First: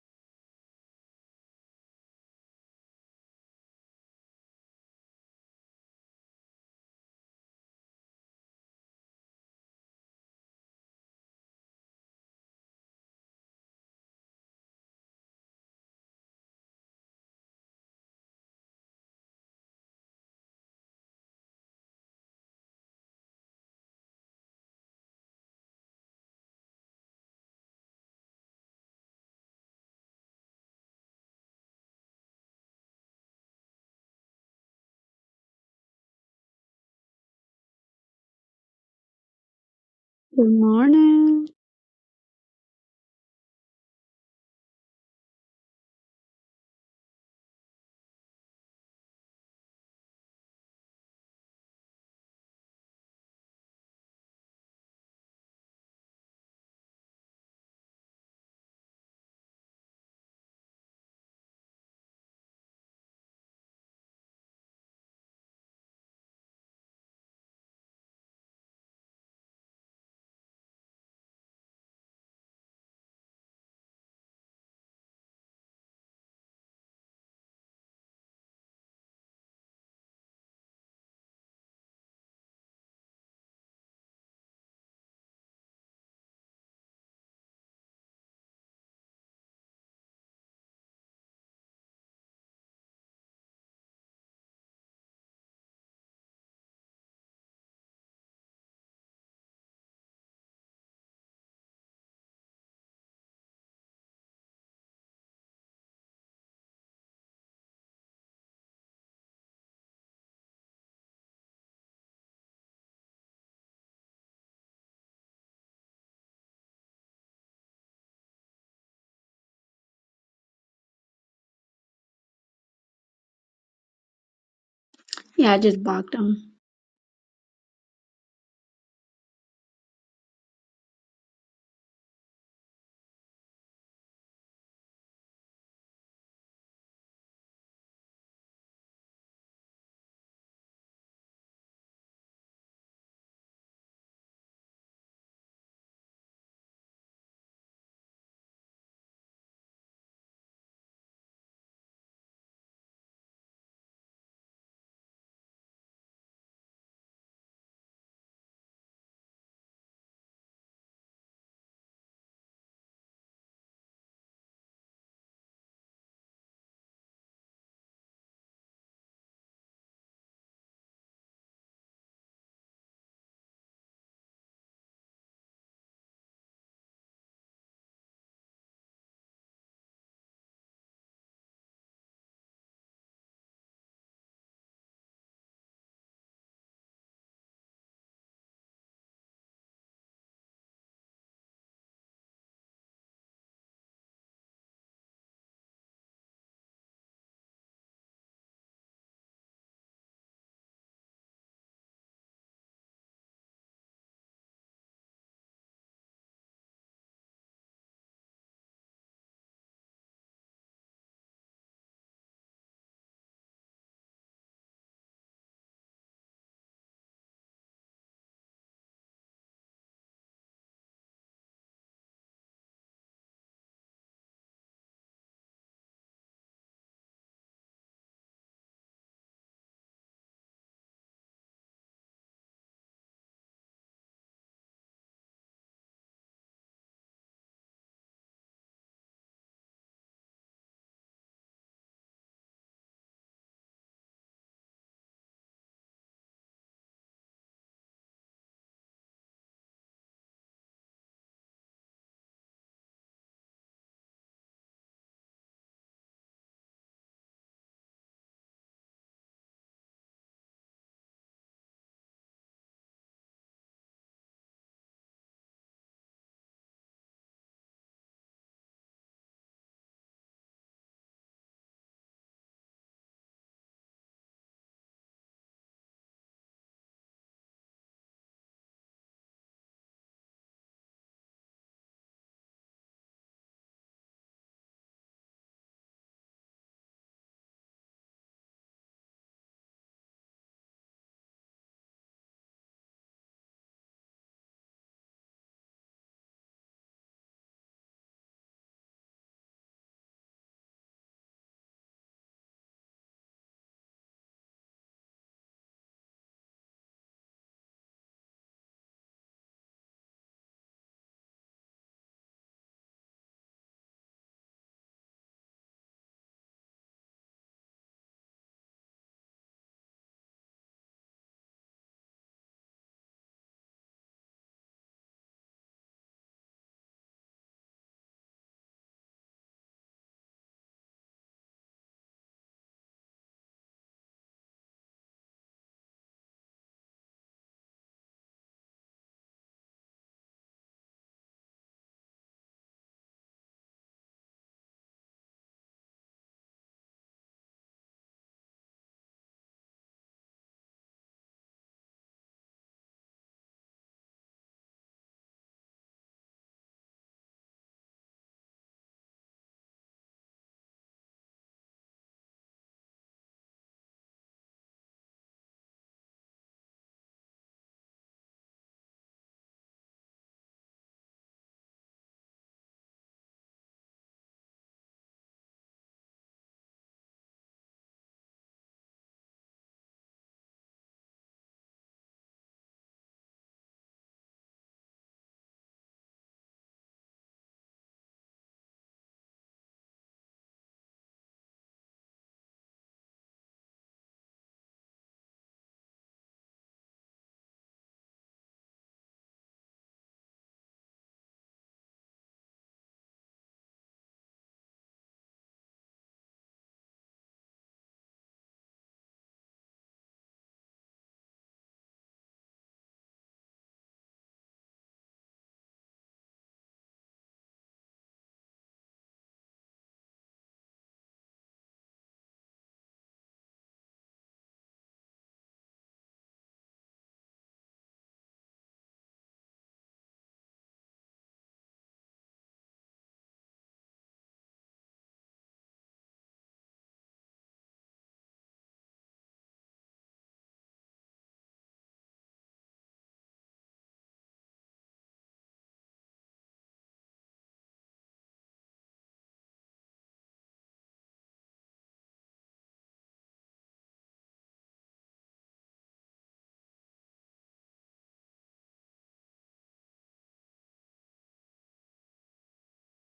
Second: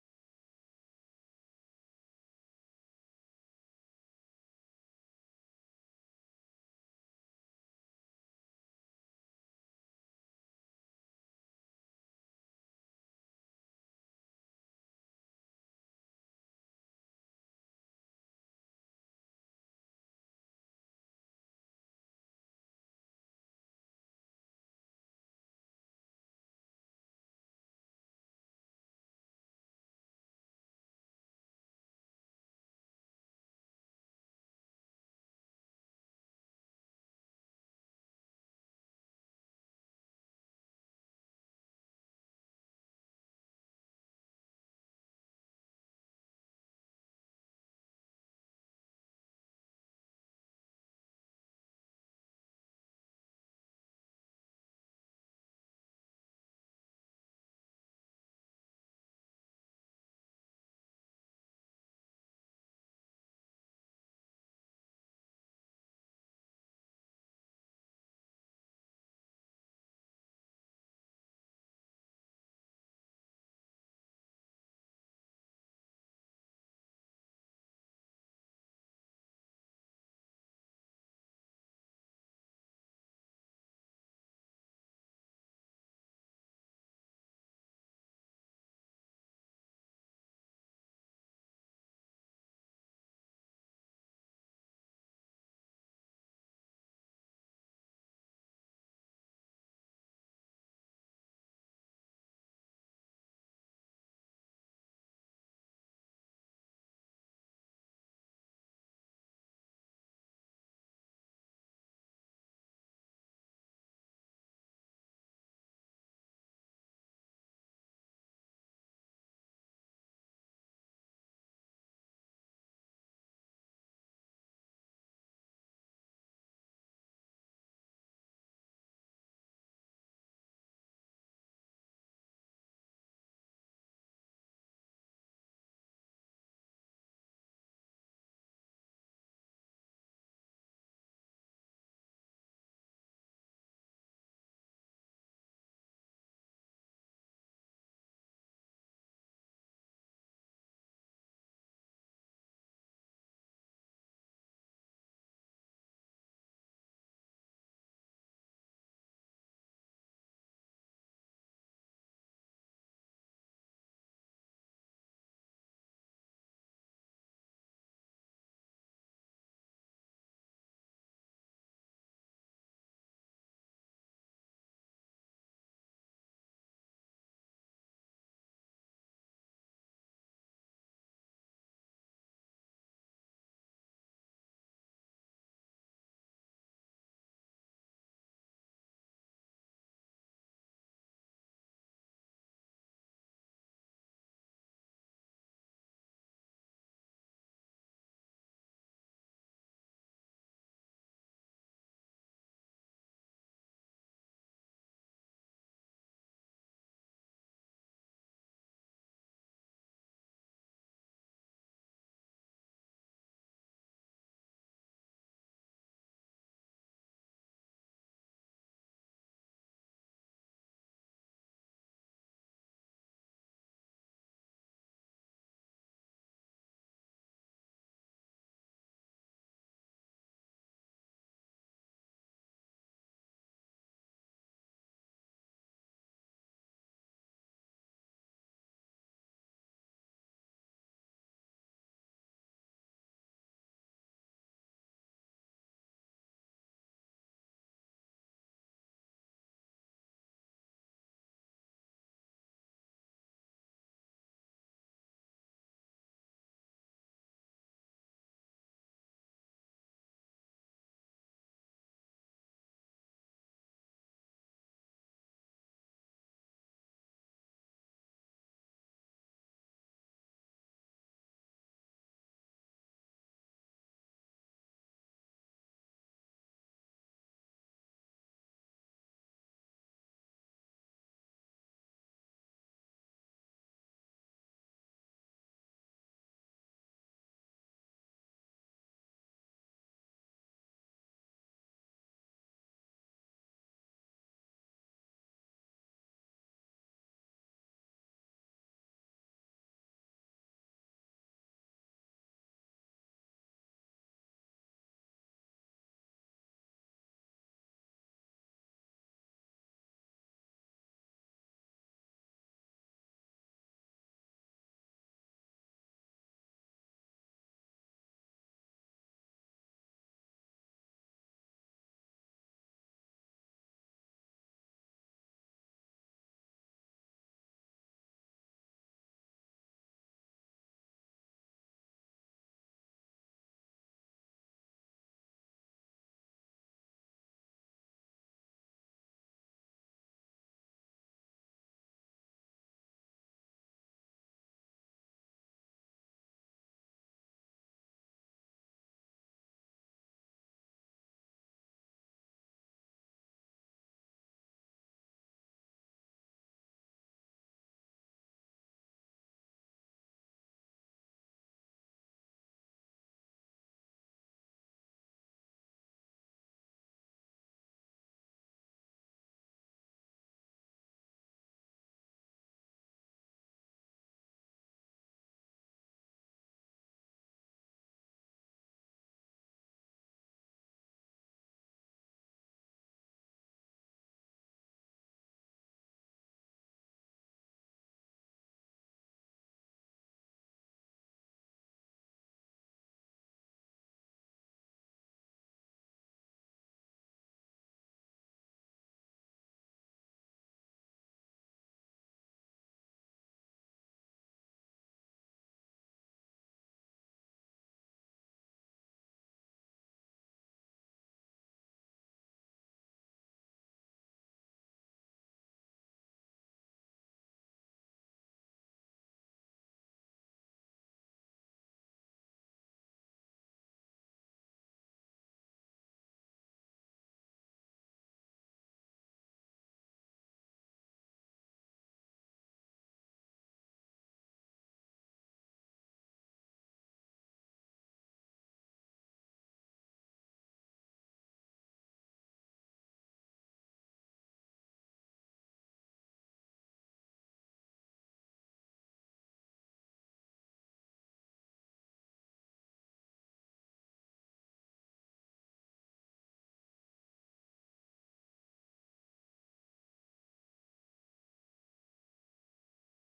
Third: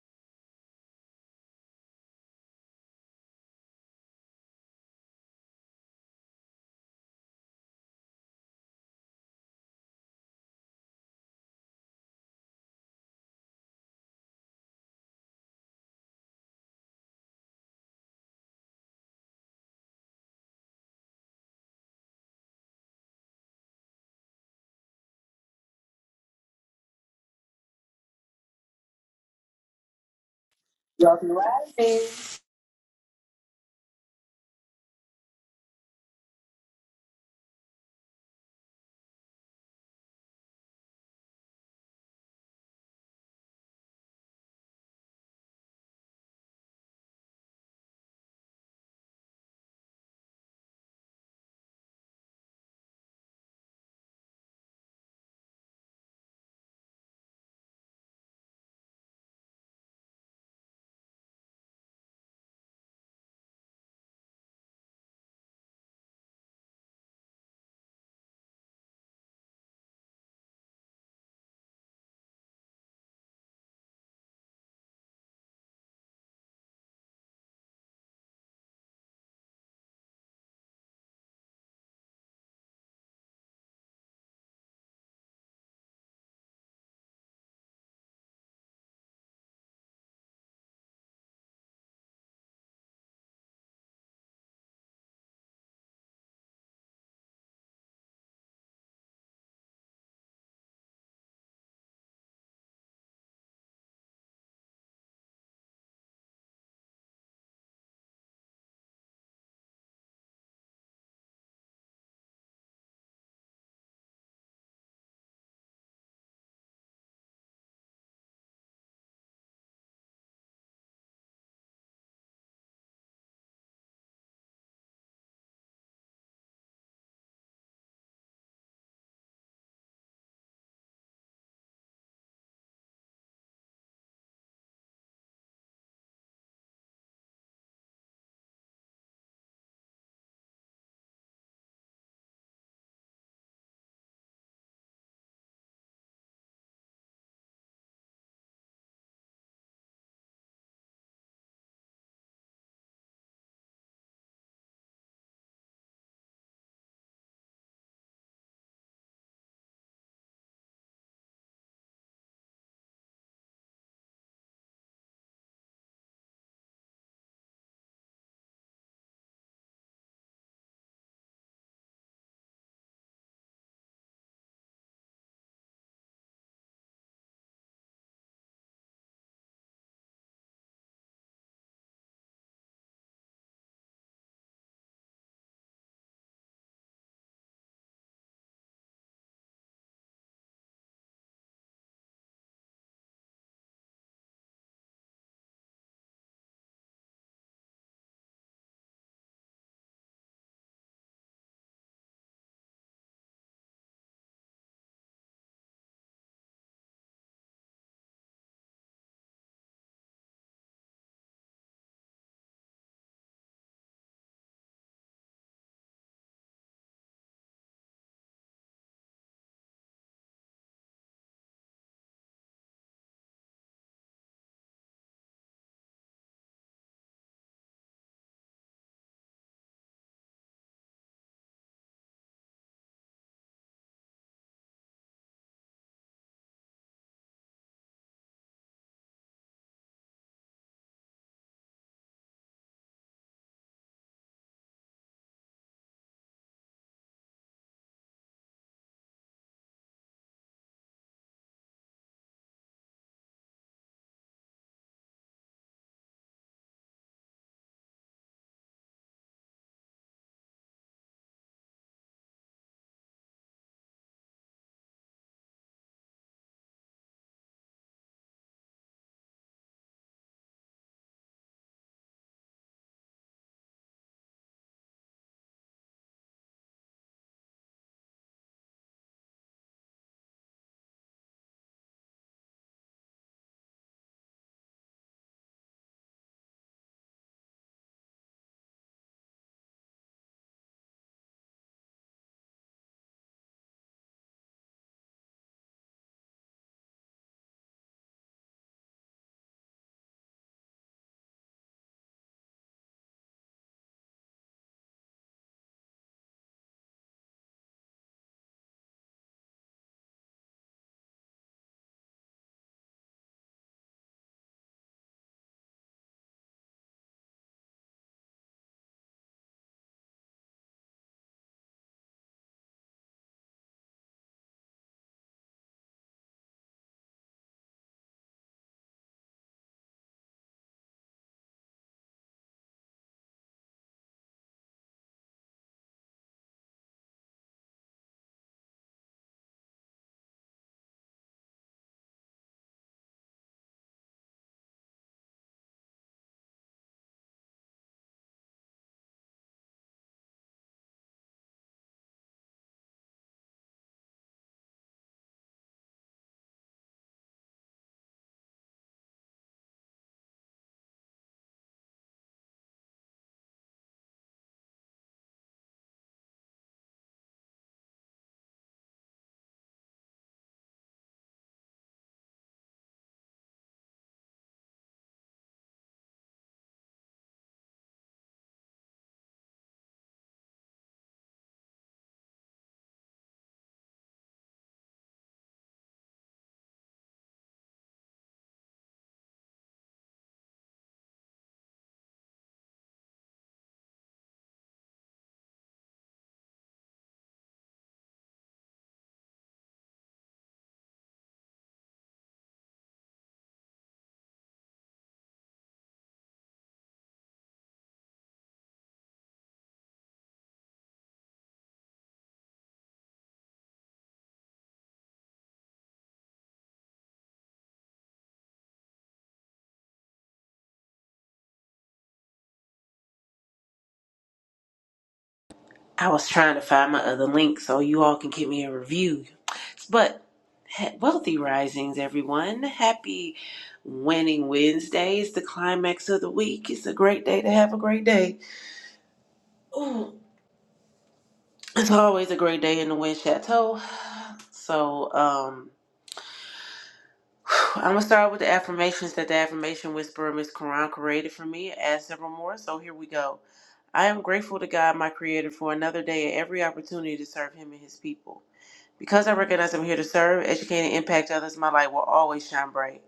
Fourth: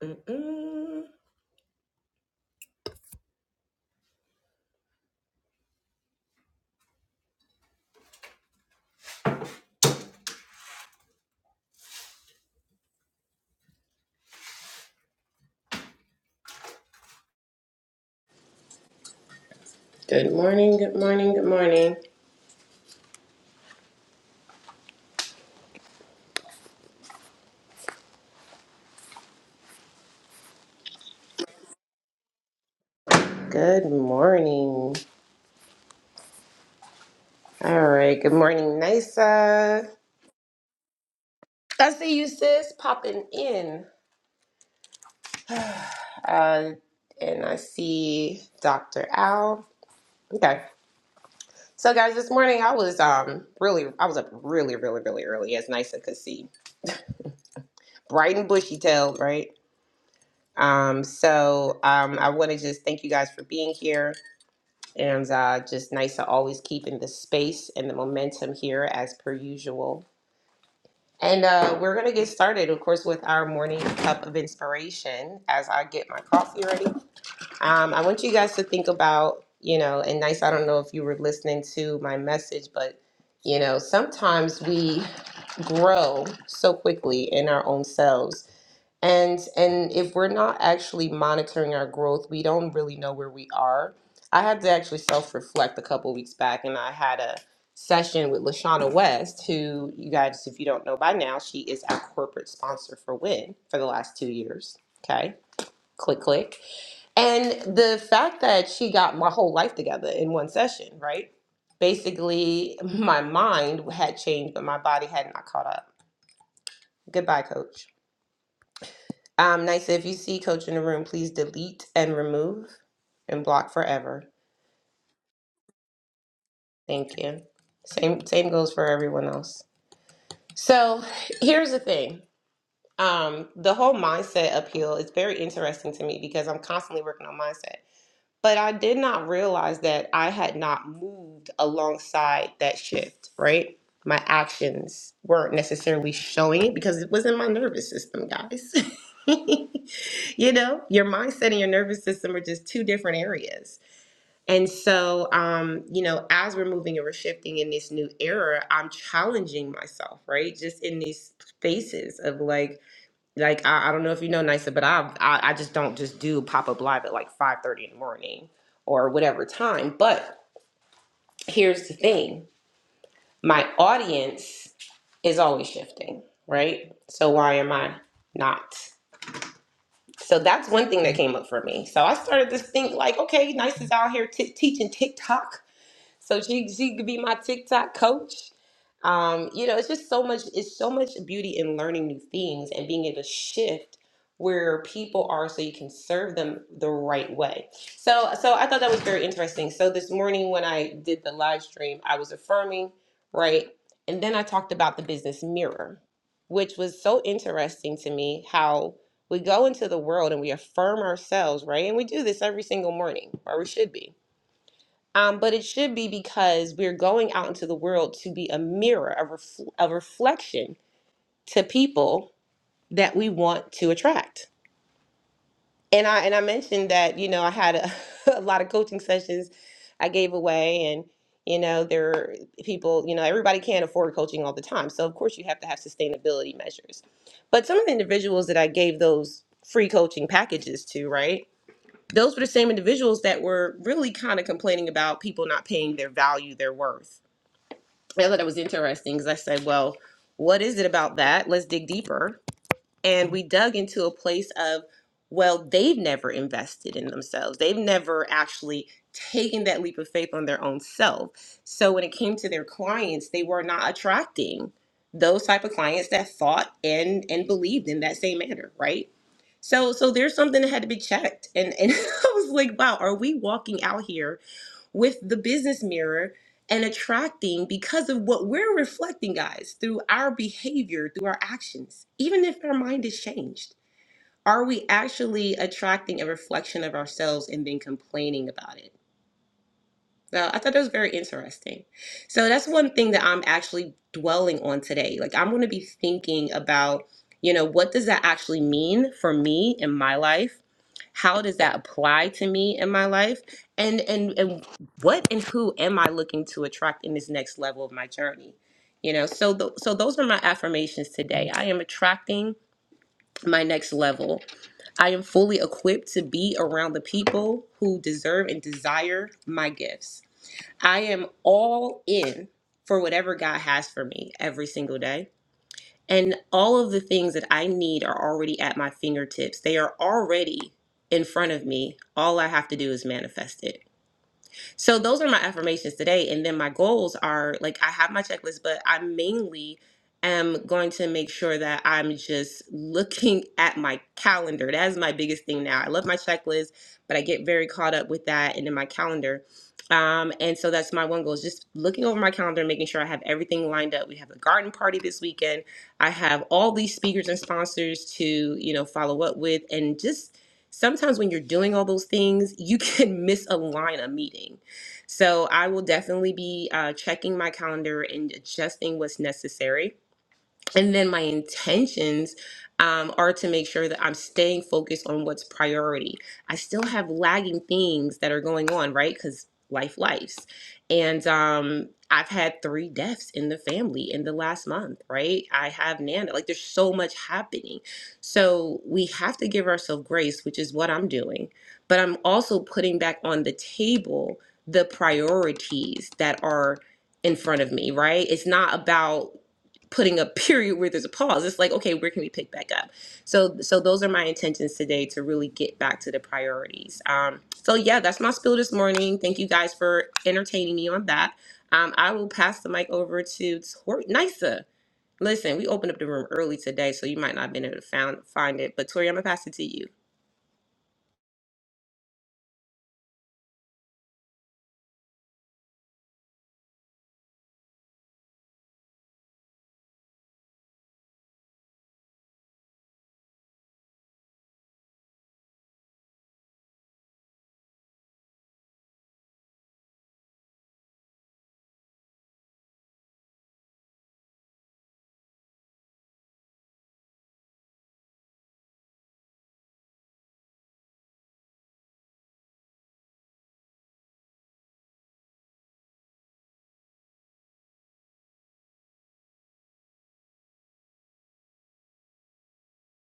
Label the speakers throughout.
Speaker 1: Mm-mm. Good morning, good morning, good morning.
Speaker 2: Y'all rising.
Speaker 1: Good morning. All right, good morning, Nisa.
Speaker 3: Good morning.
Speaker 1: I see you, sis, popping in. Uh, and I see Dr. Al. Okay. So guys, this morning I was um really I was up really, really, really early as Nisa could see. Bright and bushy tailed, right? Um, so um I want to just thank you guys for being here. And uh, just nice to always keep in the space and the momentum here as per usual. And uh, we're going to get started, of course, with our morning cup of inspiration as I get my coffee ready. Um, I want you guys to think about, you know, and nice, I don't know if you were listening to my message, but, you know, sometimes we grow so quickly in our own selves and and if we're not actually monitoring our growth we don't really know where we are i had to actually self-reflect a couple weeks back and i had a session with lashana west who you guys if you don't know by now she is our corporate sponsor for win for the last two years okay click click and the fact that she got my whole life together in one session right basically my mind had changed but my body had not caught up goodbye coach um, nice. If you see Coach in the room, please delete and remove and block forever.
Speaker 3: Yeah, I just blocked them.
Speaker 1: Thank you. Same same goes for everyone else. So here's the thing. Um, the whole mindset appeal is very interesting to me because I'm constantly working on mindset. But I did not realize that I had not moved alongside that shift, right? My actions weren't necessarily showing it because it was in my nervous system, guys. you know, your mindset and your nervous system are just two different areas. And so, um, you know, as we're moving and we're shifting in this new era, I'm challenging myself, right? Just in these spaces of like, like I, I don't know if you know Nisa, but i I I just don't just do pop up live at like five thirty in the morning or whatever time. But here's the thing: my audience is always shifting, right? So why am I not? So that's one thing that came up for me. So I started to think like, okay, Nisa's out here t- teaching TikTok. So she she could be my TikTok coach. Um, you know, it's just so much, it's so much beauty in learning new things and being able to shift where people are so you can serve them the right way. So so I thought that was very interesting. So this morning when I did the live stream, I was affirming, right? And then I talked about the business mirror, which was so interesting to me how we go into the world and we affirm ourselves, right? And we do this every single morning, or we should be um, but it should be because we're going out into the world to be a mirror, a, refl- a reflection to people that we want to attract. And I and I mentioned that you know I had a, a lot of coaching sessions I gave away, and you know there are people you know everybody can't afford coaching all the time, so of course you have to have sustainability measures. But some of the individuals that I gave those free coaching packages to, right? Those were the same individuals that were really kind of complaining about people not paying their value, their worth I thought it was interesting because I said, well, what is it about that? Let's dig deeper. And we dug into a place of, well, they've never invested in themselves. They've never actually taken that leap of faith on their own self. So when it came to their clients, they were not attracting those type of clients that thought and and believed in that same manner, right? So so there's something that had to be checked. And and I was like, wow, are we walking out here? with the business mirror and attracting because of what we're reflecting, guys, through our behavior, through our actions, even if our mind is changed. Are we actually attracting a reflection of ourselves and then complaining about it? So I thought that was very interesting. So that's one thing that I'm actually dwelling on today. Like I'm going to be thinking about, you know, what does that actually mean for me in my life? how does that apply to me in my life and and and what and who am i looking to attract in this next level of my journey you know so th- so those are my affirmations today i am attracting my next level i am fully equipped to be around the people who deserve and desire my gifts i am all in for whatever god has for me every single day and all of the things that I need are already at my fingertips. They are already in front of me. All I have to do is manifest it. So those are my affirmations today. And then my goals are like I have my checklist, but I mainly am going to make sure that I'm just looking at my calendar. That is my biggest thing now. I love my checklist, but I get very caught up with that and in my calendar. Um, and so that's my one goal is just looking over my calendar, and making sure I have everything lined up. We have a garden party this weekend. I have all these speakers and sponsors to, you know, follow up with and just sometimes when you're doing all those things, you can miss a line of meeting so I will definitely be uh, checking my calendar and adjusting what's necessary and then my intentions um, are to make sure that I'm staying focused on what's priority. I still have lagging things that are going on, right? Because life, lives, and um, I've had three deaths in the family in the last month, right? I have Nana. Like, there's so much happening, so we have to give ourselves grace, which is what I'm doing. But I'm also putting back on the table the priorities that are in front of me, right? It's not about putting a period where there's a pause. It's like, okay, where can we pick back up? So, so those are my intentions today to really get back to the priorities. Um, so yeah, that's my spiel this morning. Thank you guys for entertaining me on that. Um, I will pass the mic over to Tori Nisa. Listen, we opened up the room early today, so you might not have been able to found, find it. But Tori, I'm gonna pass it to you.
Speaker 2: I was trying to find my other link so you all can give me a review. But he- wealthy risings, everyone. Happy winning Wednesday. It's the climax of the week. It's a great day to have a great day. It's always a great day in the Wind Chateau. So, um, I'm gonna start with the affirmations that the affirmation whisperer Miss Quran created for me. Add several more. So here we go. I am grateful to God, my Creator, for another day and every opportunity to serve Him and His people. Because I recognize I'm here to serve, educate, and impact others, my light will always shine bright.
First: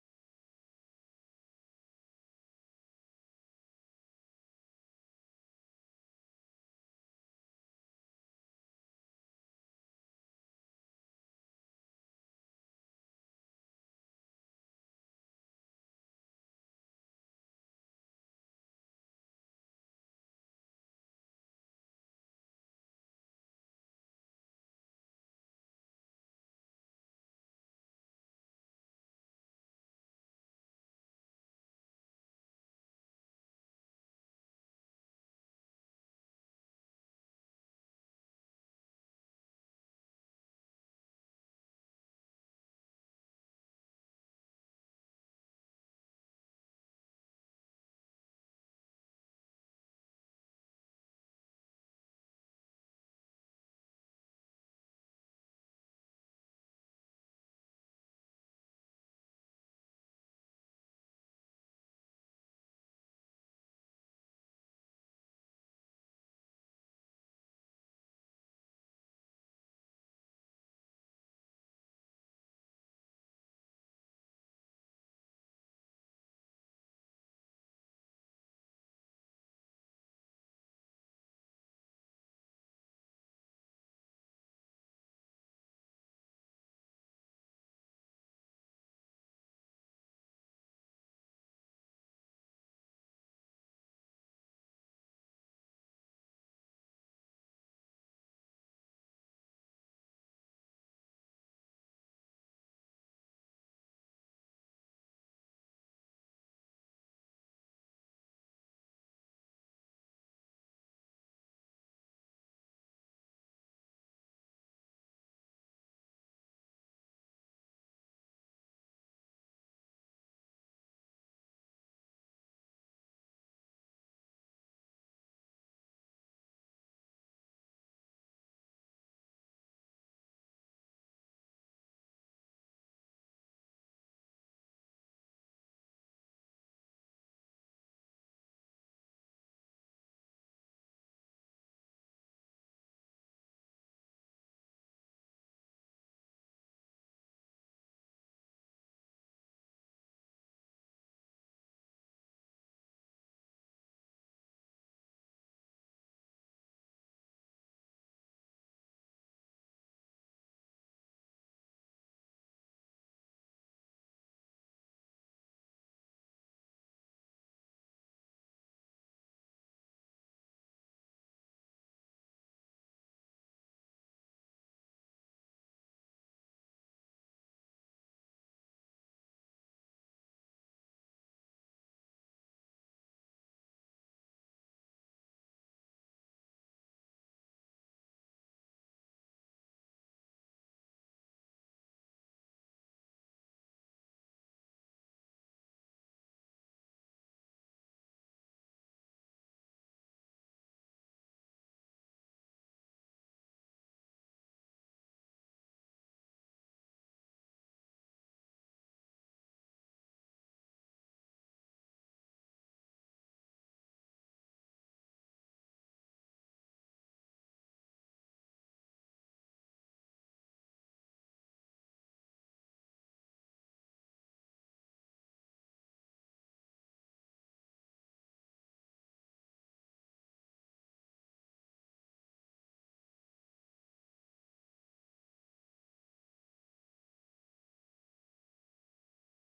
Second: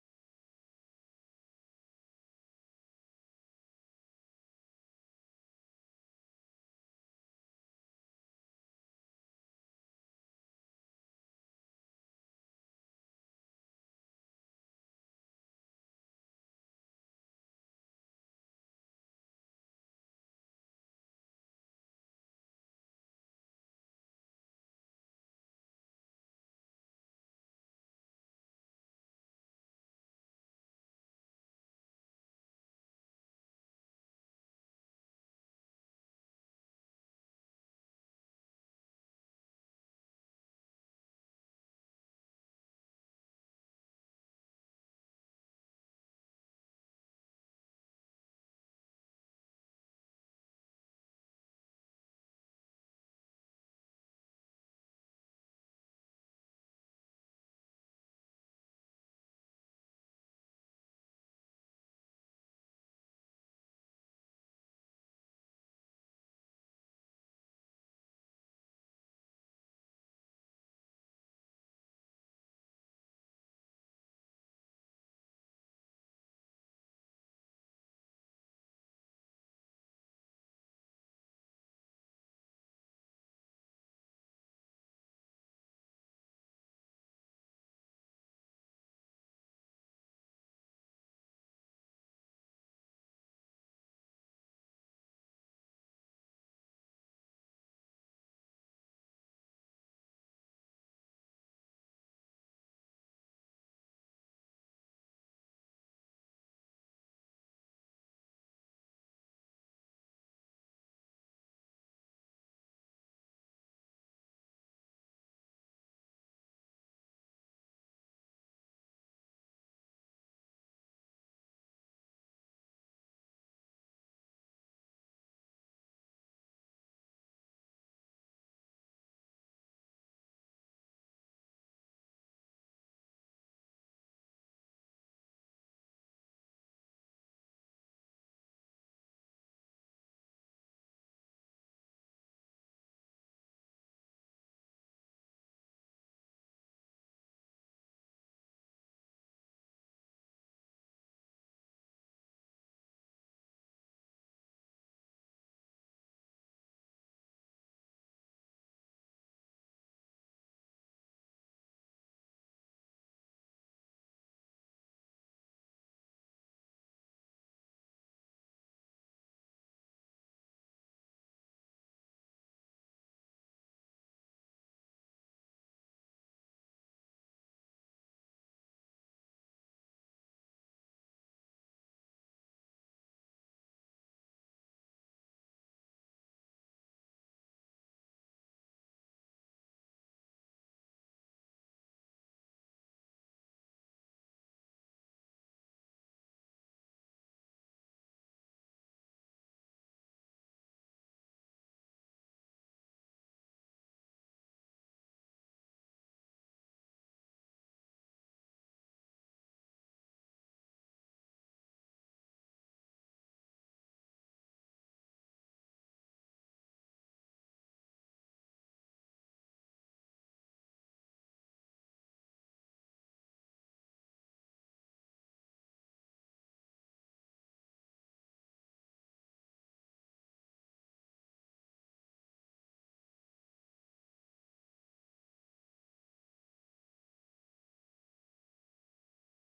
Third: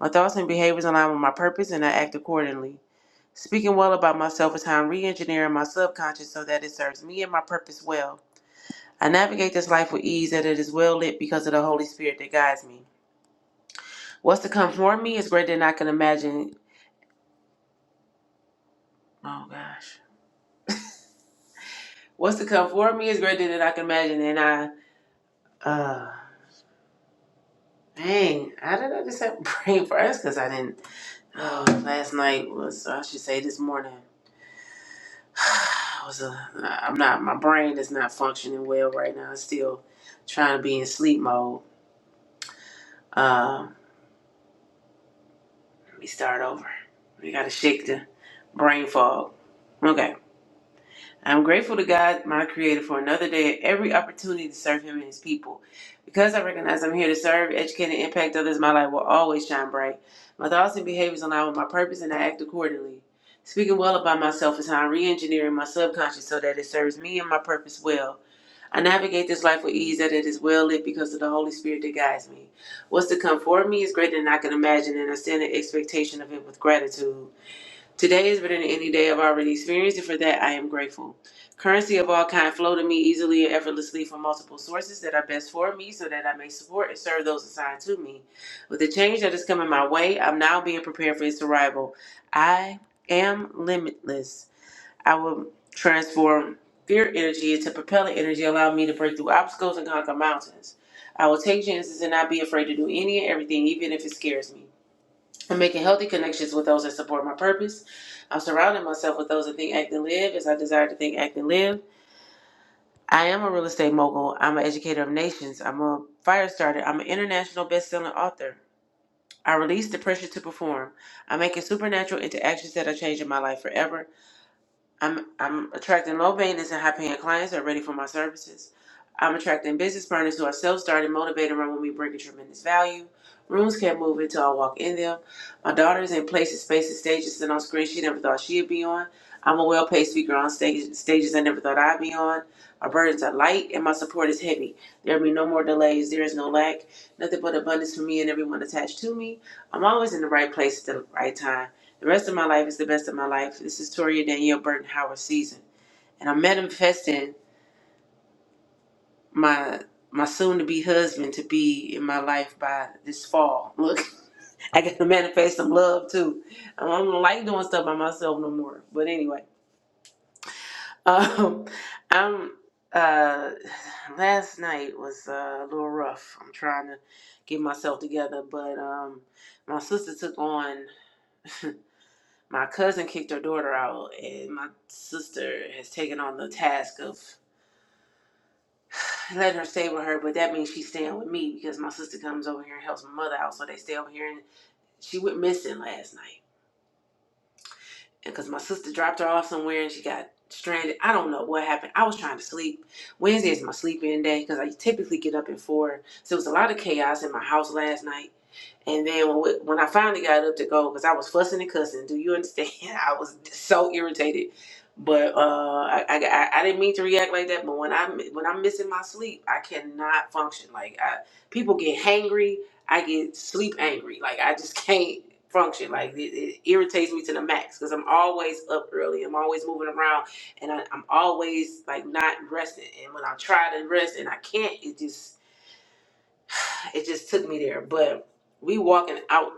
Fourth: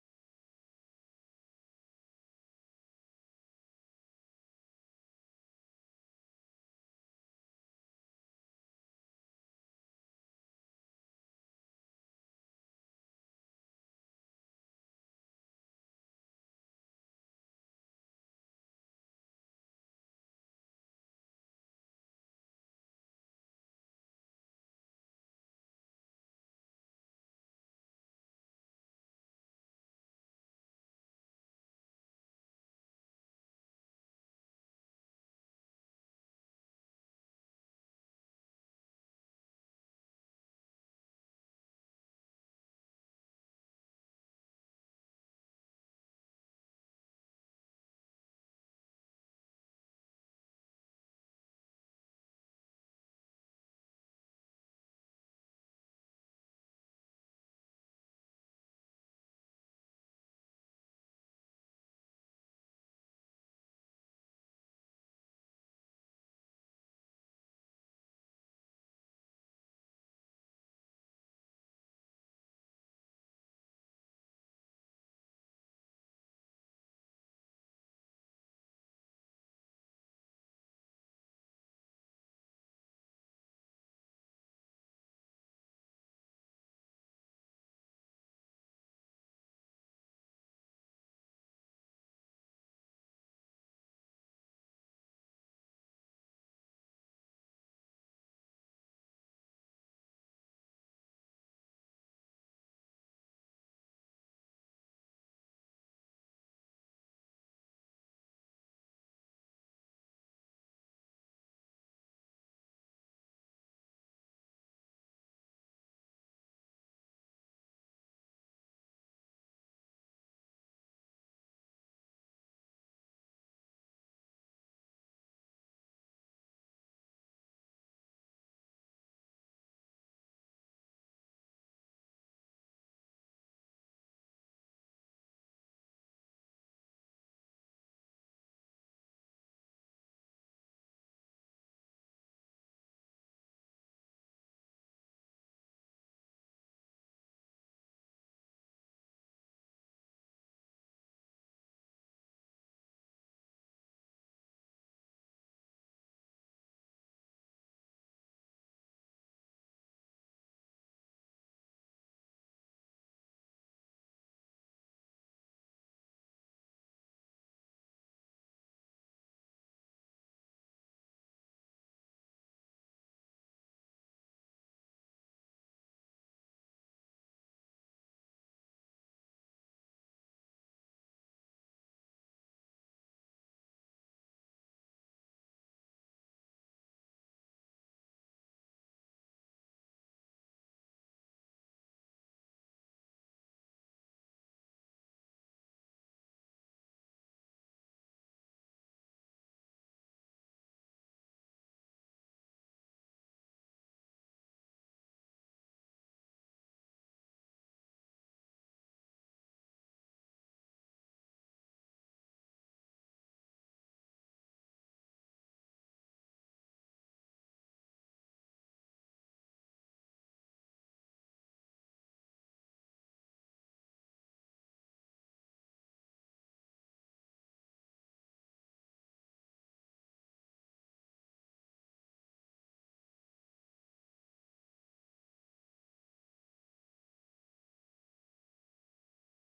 Speaker 2: My thoughts and behaviors align with my purpose, and I act accordingly. Speaking well about myself is how I'm re engineering my subconscious so that it serves me and my purpose well. I navigate this life with ease, and it is well lit because of the Holy Spirit that guides me. What's to come for me is greater than I can imagine. Oh, gosh. What's to come for me is greater than I can imagine, and I, uh, dang, how did I just have brain first? Because I didn't. Oh, last night was, I should say this morning, was a, I'm not, my brain is not functioning well right now. It's still trying to be in sleep mode. Um, let me start over. We got to shake the brain fog. Okay. I'm grateful to God, my Creator, for another day, and every opportunity to serve Him and His people. Because I recognize I'm here to serve, educate, and impact others, my light will always shine bright. My thoughts and behaviors align with my purpose, and I act accordingly. Speaking well about myself is how I'm re-engineering my subconscious so that it serves me and my purpose well. I navigate this life with ease that it is well lit because of the Holy Spirit that guides me. What's to come for me is greater than I can imagine, and I stand in expectation of it with gratitude. Today is better than any day I've already experienced, and for that I am grateful. Currency of all kind flow to me easily and effortlessly from multiple sources that are best for me so that I may support and serve those assigned to me. With the change that is coming my way, I'm now being prepared for its arrival. I am limitless. I will transform fear energy into propellant energy, allowing me to break through obstacles and conquer mountains. I will take chances and not be afraid to do any and everything, even if it scares me. I'm making healthy connections with those that support my purpose. I'm surrounding myself with those that think, act, and live as I desire to think, act, and live. I am a real estate mogul. I'm an educator of nations. I'm a fire starter. I'm an international best-selling author. I release the pressure to perform. I'm making supernatural interactions that are changing my life forever. I'm I'm attracting low maintenance and high paying clients who are ready for my services. I'm attracting business partners who are self started, motivated, and run with me, bringing tremendous value. Rooms can't move until I walk in them. My daughter is in places, spaces, stages, and on screens she never thought she'd be on. I'm a well paid speaker on stage, stages I never thought I'd be on. My burdens are light and my support is heavy. There'll be no more delays. There is no lack. Nothing but abundance for me and everyone attached to me. I'm always in the right place at the right time. The rest of my life is the best of my life. This is Toria Danielle Burton Howard season. And I'm manifesting my my soon to be husband to be in my life by this fall. Look, I gotta manifest some love too. Um, I don't like doing stuff by myself no more. But anyway. Um I'm uh last night was uh, a little rough. I'm trying to get myself together, but um my sister took on my cousin kicked her daughter out, and my sister has taken on the task of letting her stay with her. But that means she's staying with me because my sister comes over here and helps my mother out, so they stay over here. And she went missing last night, and because my sister dropped her off somewhere and she got stranded. I don't know what happened. I was trying to sleep. Wednesday is my sleep-in day because I typically get up at four. So there was a lot of chaos in my house last night. And then when, when I finally got up to go, because I was fussing and cussing, do you understand? I was so irritated. But uh, I, I, I I didn't mean to react like that. But when I'm when I'm missing my sleep, I cannot function. Like I, people get hangry, I get sleep angry. Like I just can't function. Like it, it irritates me to the max because I'm always up early. I'm always moving around, and I, I'm always like not resting. And when I try to rest and I can't, it just it just took me there. But we walking out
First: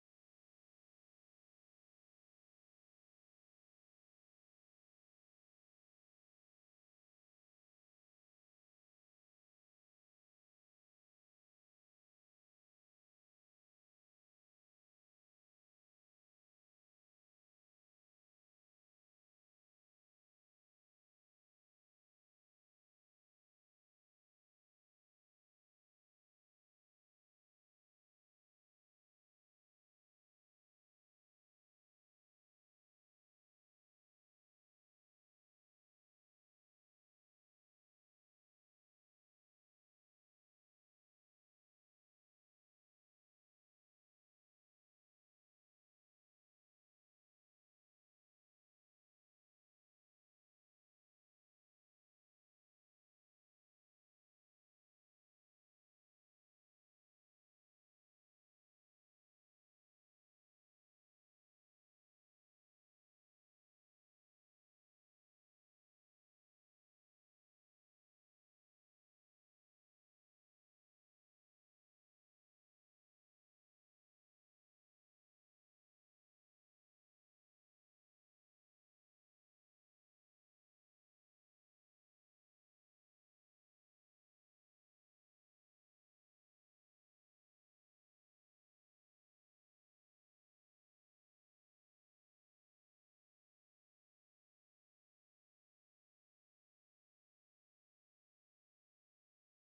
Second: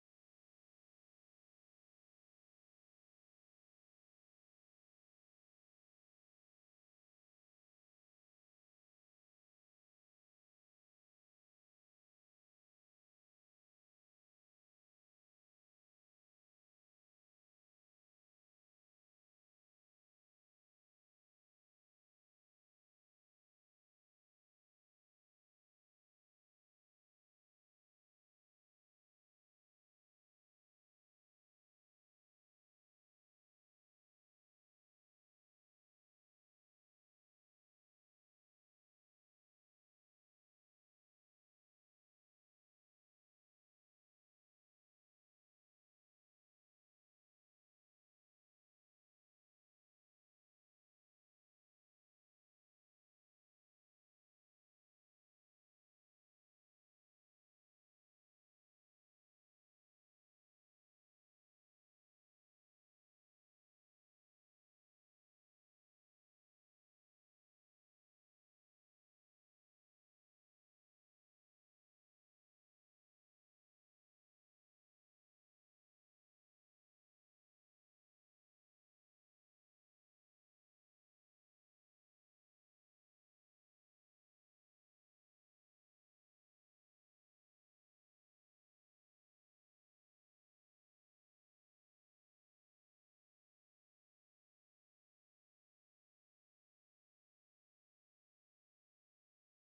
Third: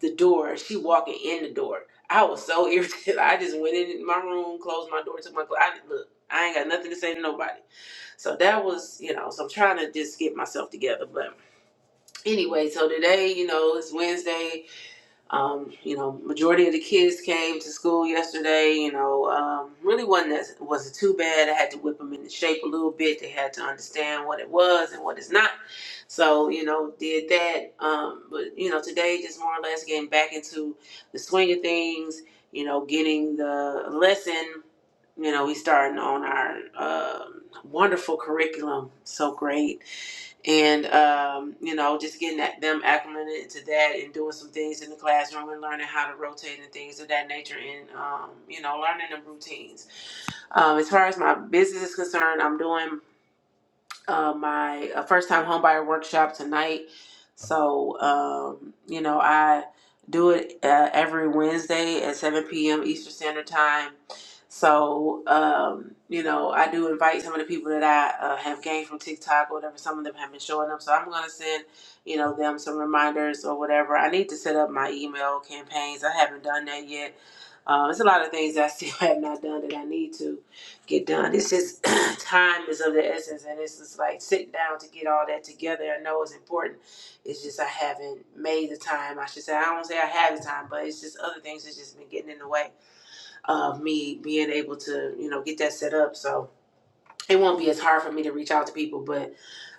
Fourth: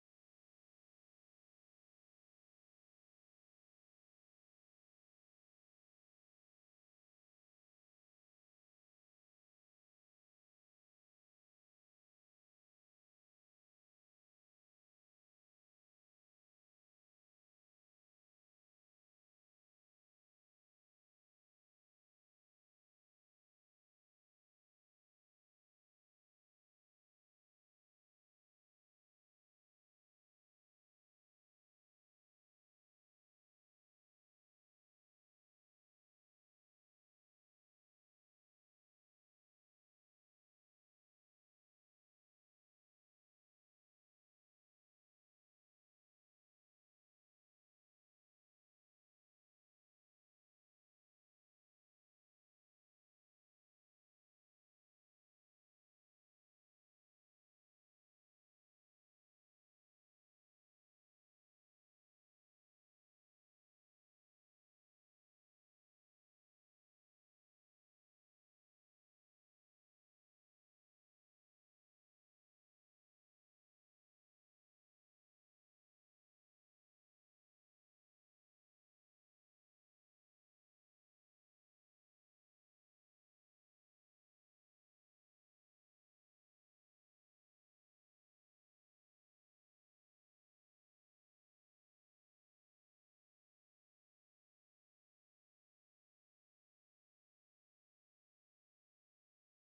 Speaker 2: the door, she walking in the door. I was so irritated. I just went in my room, closed my door, took my clothes. I didn't look. I ain't got nothing to say to nobody. So that was, you know. So I'm trying to just get myself together. But anyway, so today, you know, it's Wednesday. Um, you know, majority of the kids came to school yesterday. You know, um, really wasn't that, wasn't too bad. I had to whip them into shape a little bit. They had to understand what it was and what it's not. So you know, did that. Um, but you know, today just more or less getting back into the swing of things. You know, getting the lesson. You know, we starting on our um wonderful curriculum. So great and um, you know, just getting that, them acclimated to that and doing some things in the classroom and learning how to rotate and things of that nature and um, you know, learning the routines. Um, as far as my business is concerned, I'm doing uh, my uh, first time homebuyer workshop tonight. So, um, you know, I do it uh, every Wednesday at 7 p.m. Eastern Standard Time. So, um, you know, I do invite some of the people that I uh, have gained from TikTok or whatever. Some of them have been showing up. So I'm going to send, you know, them some reminders or whatever. I need to set up my email campaigns. I haven't done that yet. Um, it's a lot of things I still have not done that I need to get done. It's just time is of the essence, and it's just like sitting down to get all that together. I know it's important. It's just I haven't made the time. I should say I don't say I have the time, but it's just other things that's just been getting in the way of me being able to you know get that set up. So it won't be as hard for me to reach out to people, but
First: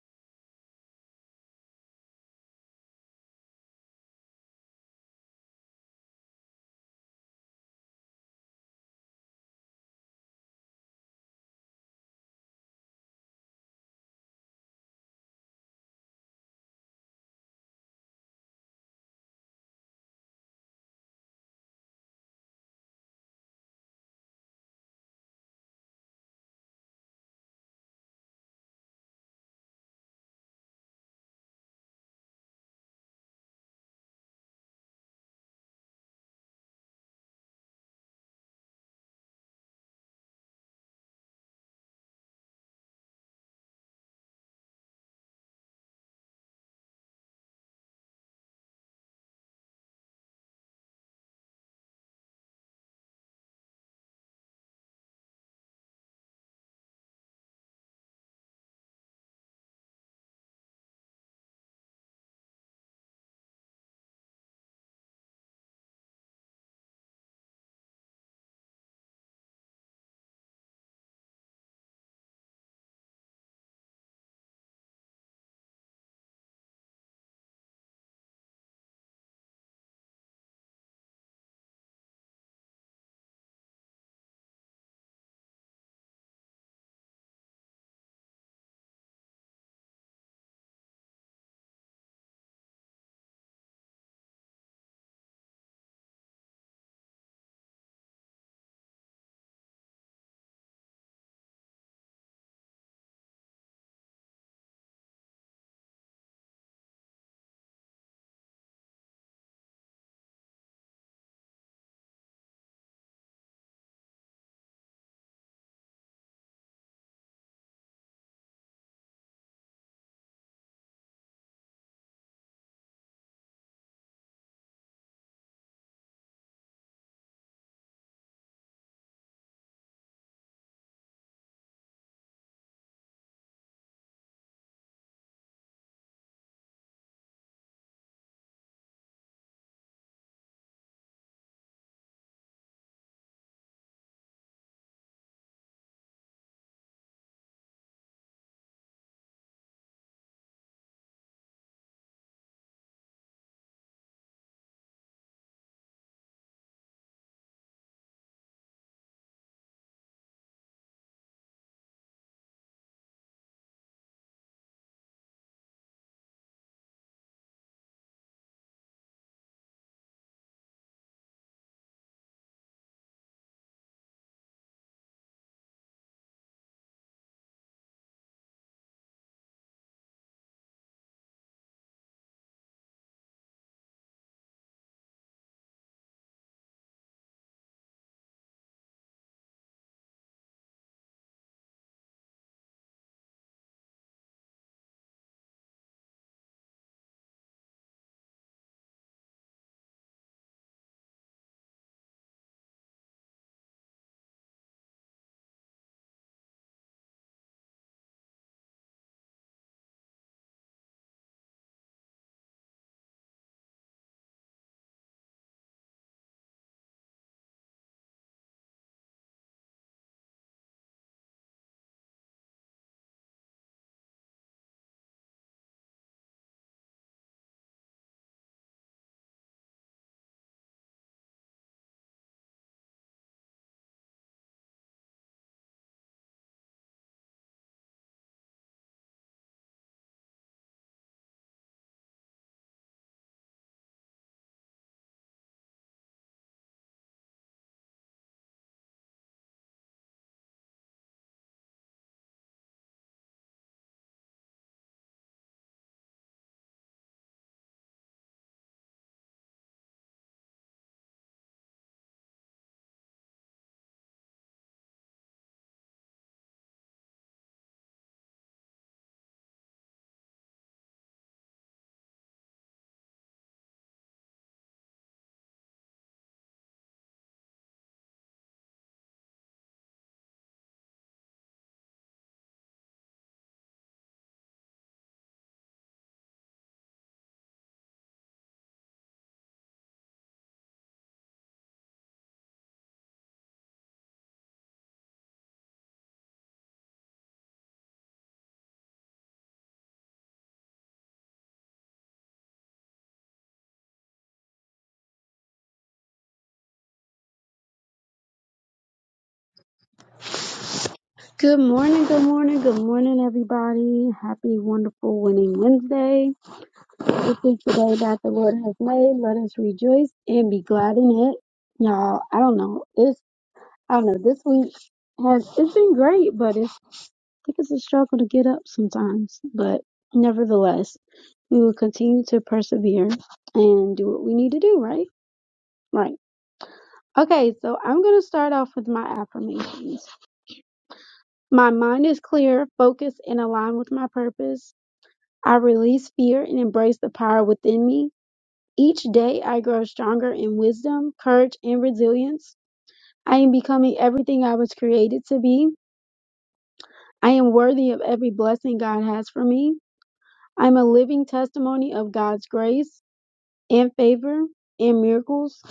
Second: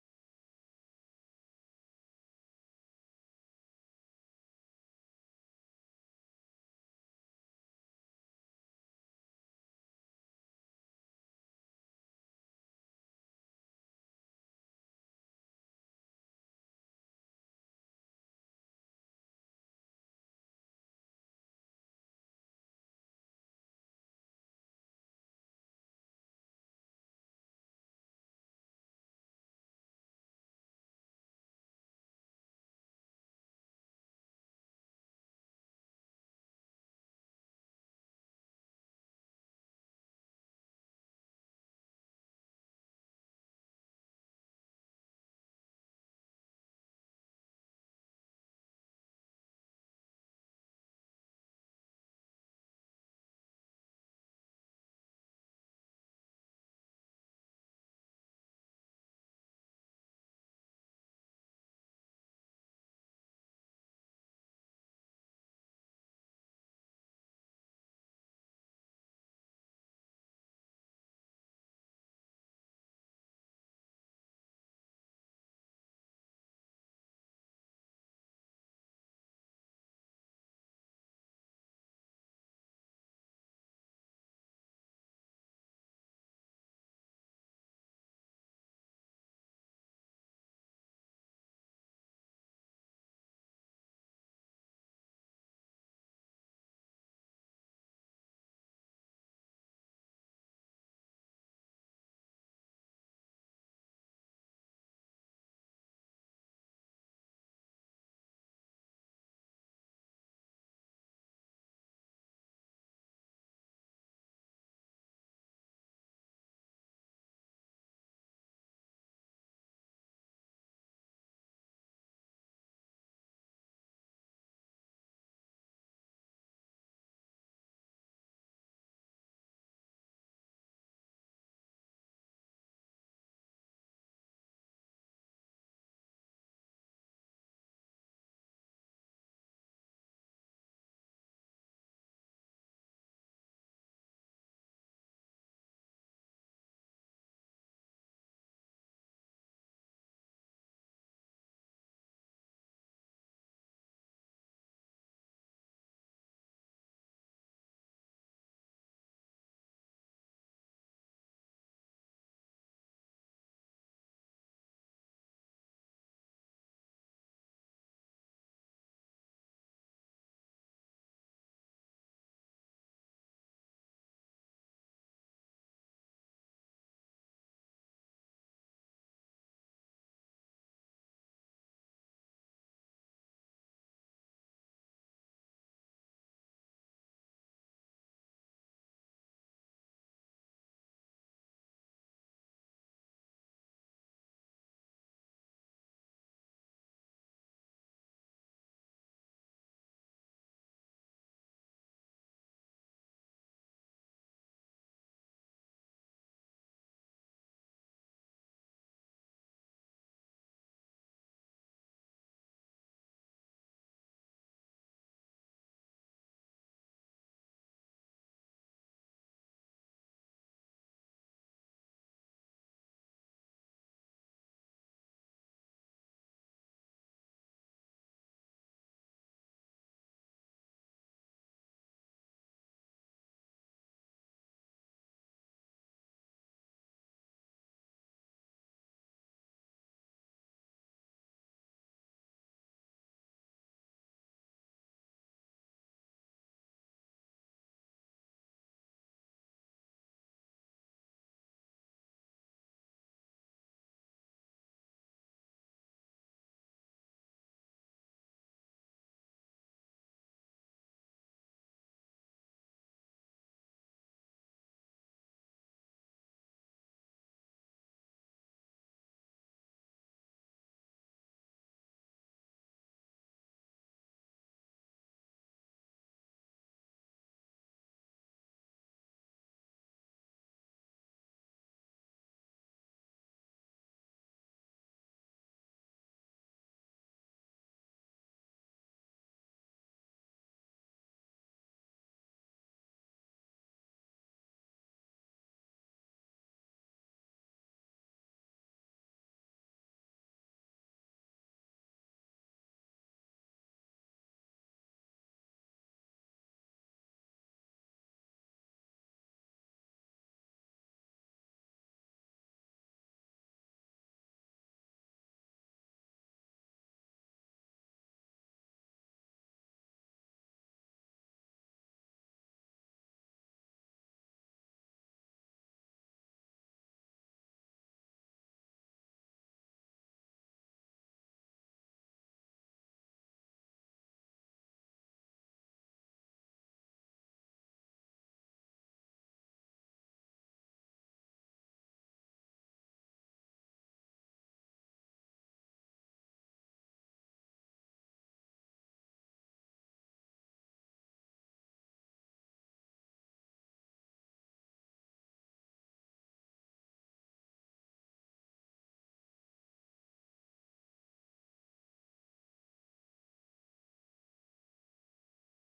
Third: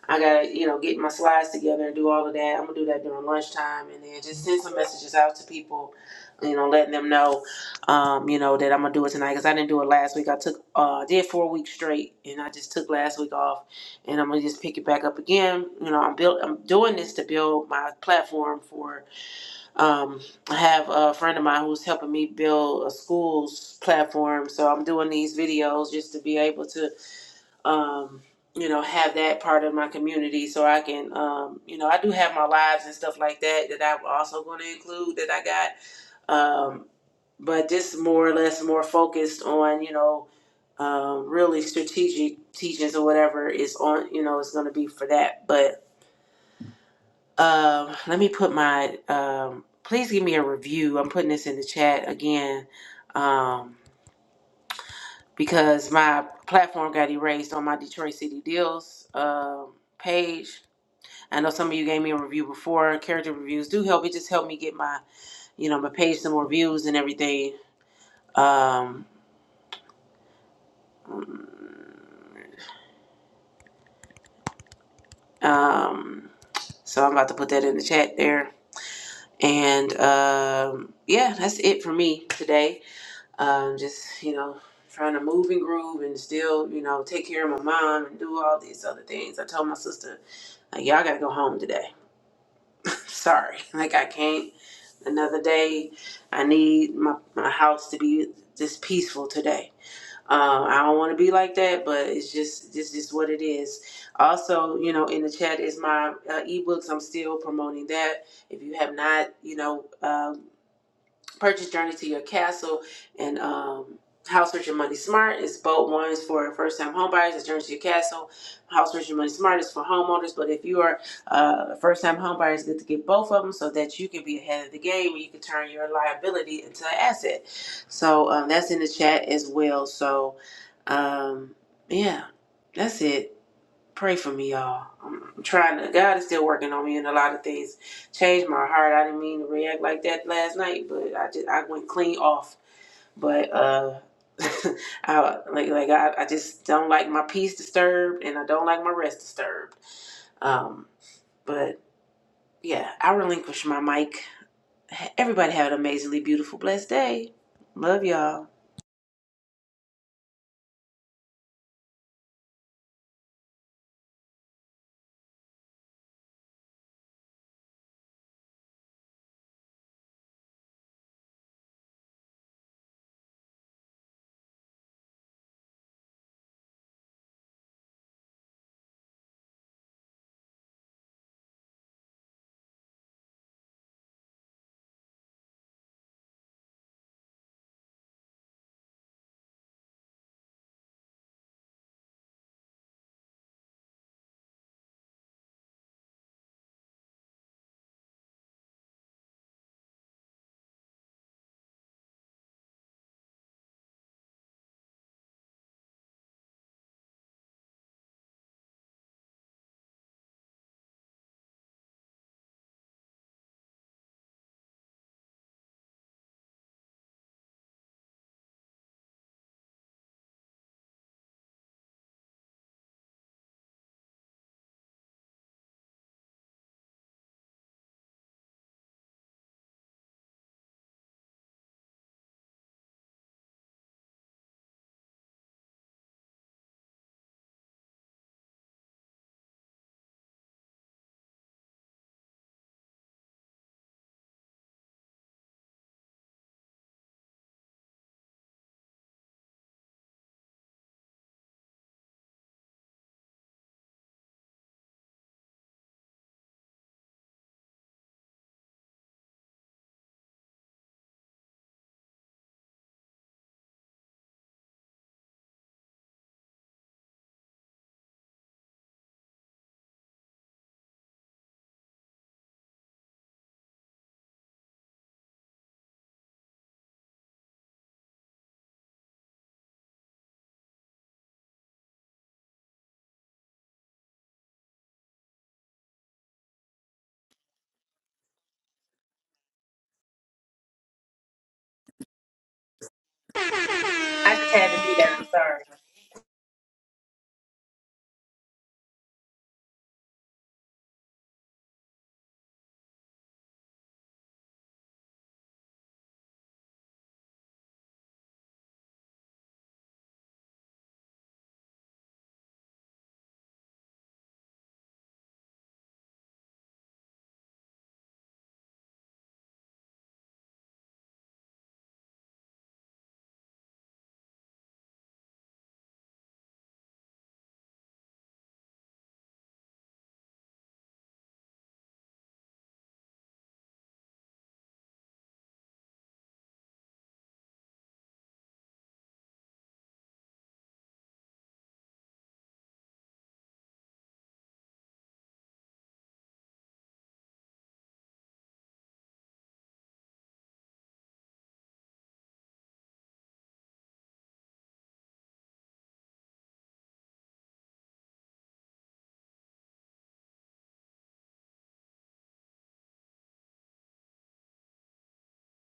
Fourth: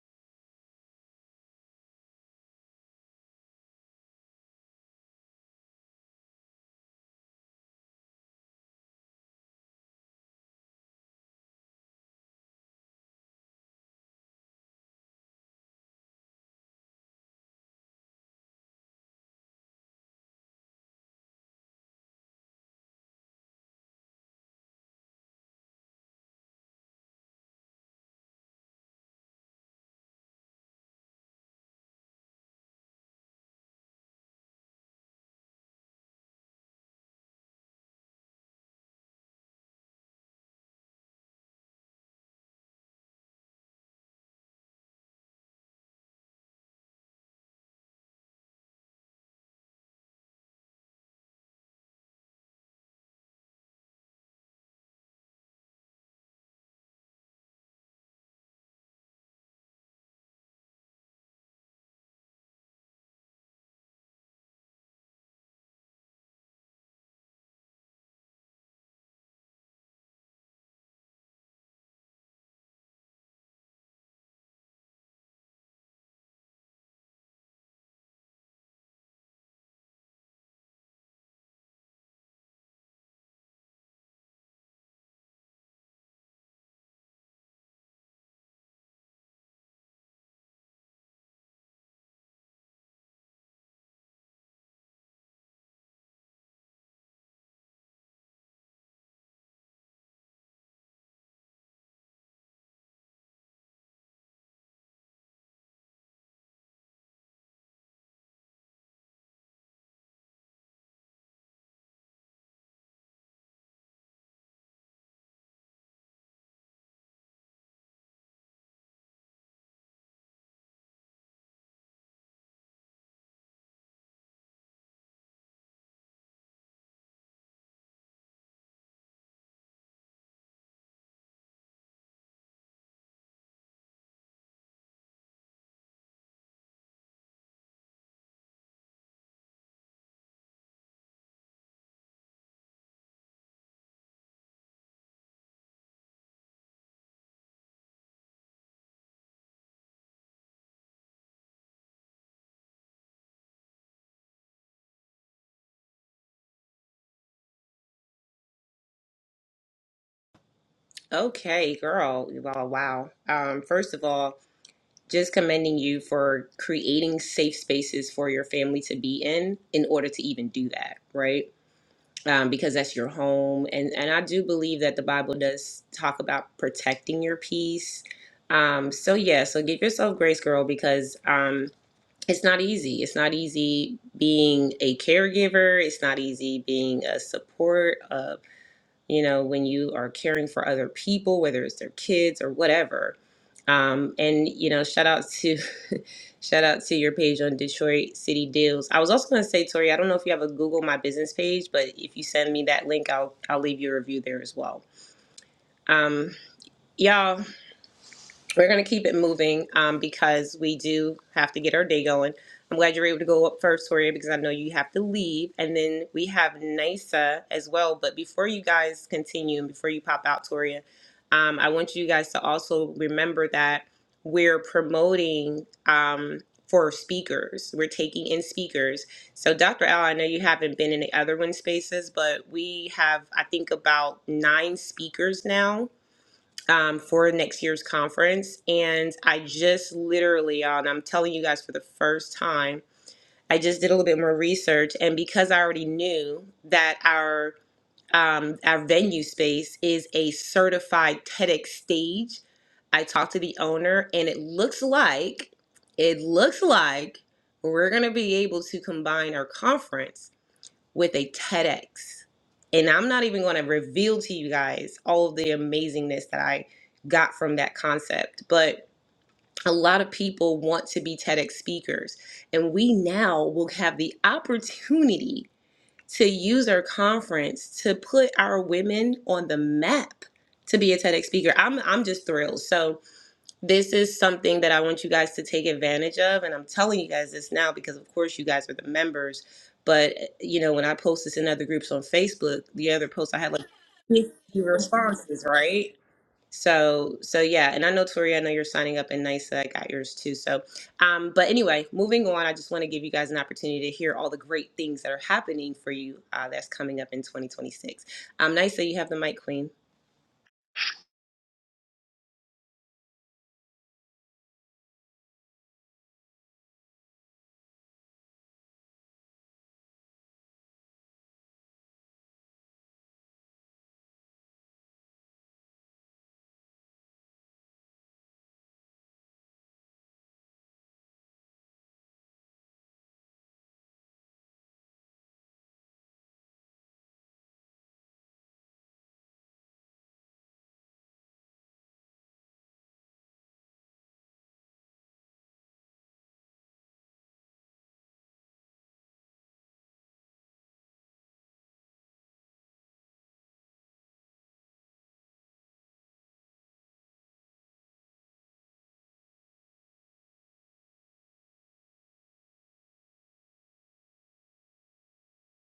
Speaker 2: I gotta, you know, get my slides together and do all of that. I'm gonna do that during lunchtime and then just send some messages out to people, you know, letting them know, um, you know, that I'm gonna do it tonight because I didn't do it last week. I took, uh, I did four weeks straight and I just took last week off and I'm gonna just pick it back up again. You know, I'm build, I'm doing this to build my platform for, um, I have a friend of mine who's helping me build a school's platform. So I'm doing these videos just to be able to um, you know, have that part of my community so I can, um, you know, I do have my lives and stuff like that that I'm also going to include that I got. Um, but just more or less more focused on, you know, um, really strategic teachings or whatever is on, you know, is going to be for that. But um, let me put my, um, please give me a review. I'm putting this in the chat again. Um, because my platform got erased on my Detroit City Deals um page. I know some of you gave me a review before. Character reviews do help. It just helped me get my, you know, my page some more views and everything. Um, um, so I'm about to put that in the chat there. And um, yeah, that's it for me today. Um, just you know, trying to move and groove and still you know take care of my mom and do all these other things. I told my sister like y'all gotta go home today sorry like i can't another day i need my, my house to be just peaceful today um, i don't want to be like that but it's just it's just what it is also you know in the chat is my uh, ebooks i'm still promoting that if you have not you know uh, Purchase Journey to Your Castle and um, House Rich and Money Smart is both ones for first time home buyers. It's Journey to Your Castle. House Rich and Money Smart is for homeowners. But if you are uh, a first time home buyer, it's good to get both of them so that you can be ahead of the game and you can turn your liability into an asset. So um, that's in the chat as well. So um, yeah, that's it. Pray for me, y'all. I'm trying to. God is still working on me, and a lot of things changed my heart. I didn't mean to react like that last night, but I just I went clean off. But uh, I like like I, I just don't like my peace disturbed, and I don't like my rest disturbed. Um, but yeah, I relinquish my mic. Everybody have an amazingly beautiful, blessed day. Love y'all.
Speaker 1: Okay, girl. Well, wow. Um, first of all, just commending you for creating safe spaces for your family to be in in order to even do that right um, because that's your home and and i do believe that the bible does talk about protecting your peace um, so yeah so give yourself grace girl because um, it's not easy it's not easy being a caregiver it's not easy being a support a you know, when you are caring for other people, whether it's their kids or whatever. Um, and you know, shout out to shout out to your page on Detroit City Deals. I was also gonna say, Tori, I don't know if you have a Google My Business page, but if you send me that link, I'll I'll leave you a review there as well. Um, y'all we're going to keep it moving um, because we do have to get our day going. I'm glad you're able to go up first, Toria, because I know you have to leave. And then we have NISA as well. But before you guys continue and before you pop out, Toria, um, I want you guys to also remember that we're promoting um, for speakers. We're taking in speakers. So, Dr. Al, I know you haven't been in the other one spaces, but we have, I think, about nine speakers now um, for next year's conference. And I just literally, uh, and I'm telling you guys for the first time, I just did a little bit more research. And because I already knew that our um, our venue space is a certified TEDx stage, I talked to the owner, and it looks like it looks like we're gonna be able to combine our conference with a TEDx. And I'm not even going to reveal to you guys all of the amazingness that I got from that concept, but a lot of people want to be TEDx speakers. And we now will have the opportunity to use our conference to put our women on the map to be a TEDx speaker. I'm I'm just thrilled. So, this is something that I want you guys to take advantage of. And I'm telling you guys this now because, of course, you guys are the members. But, eh, you know, when I post this in other groups on Facebook, the other post I had like 50
Speaker 2: I just had to be there.
Speaker 1: responses,
Speaker 2: Sorry.
Speaker 1: right? So, so yeah. And I know, Tori, I know you're signing up and nice that I got yours too. So, um, but anyway, moving on, I just want to give you guys an opportunity to hear all the great things that are happening for you uh, that's coming up in 2026. Um, nice you have the mic, Queen.
Speaker 3: Good morning, good morning, good morning, everybody. Happy, wonderful, winning Wednesday. This is the day that the Lord has made. Let us rejoice and be glad in it. Y'all, I don't know. It's, I don't know. This week has, it's been great, but it's, I think it's a struggle to get up sometimes. But nevertheless, we will continue to persevere and do what we need to do, right? Right. Okay, so I'm going to start off with my affirmations. My mind is clear, focused, and aligned with my purpose. I release fear and embrace the power within me. Each day I grow stronger in wisdom, courage, and resilience. I am becoming everything I was created to be. I am worthy of every blessing God has for me. I am a living testimony of God's grace and favor and miracles.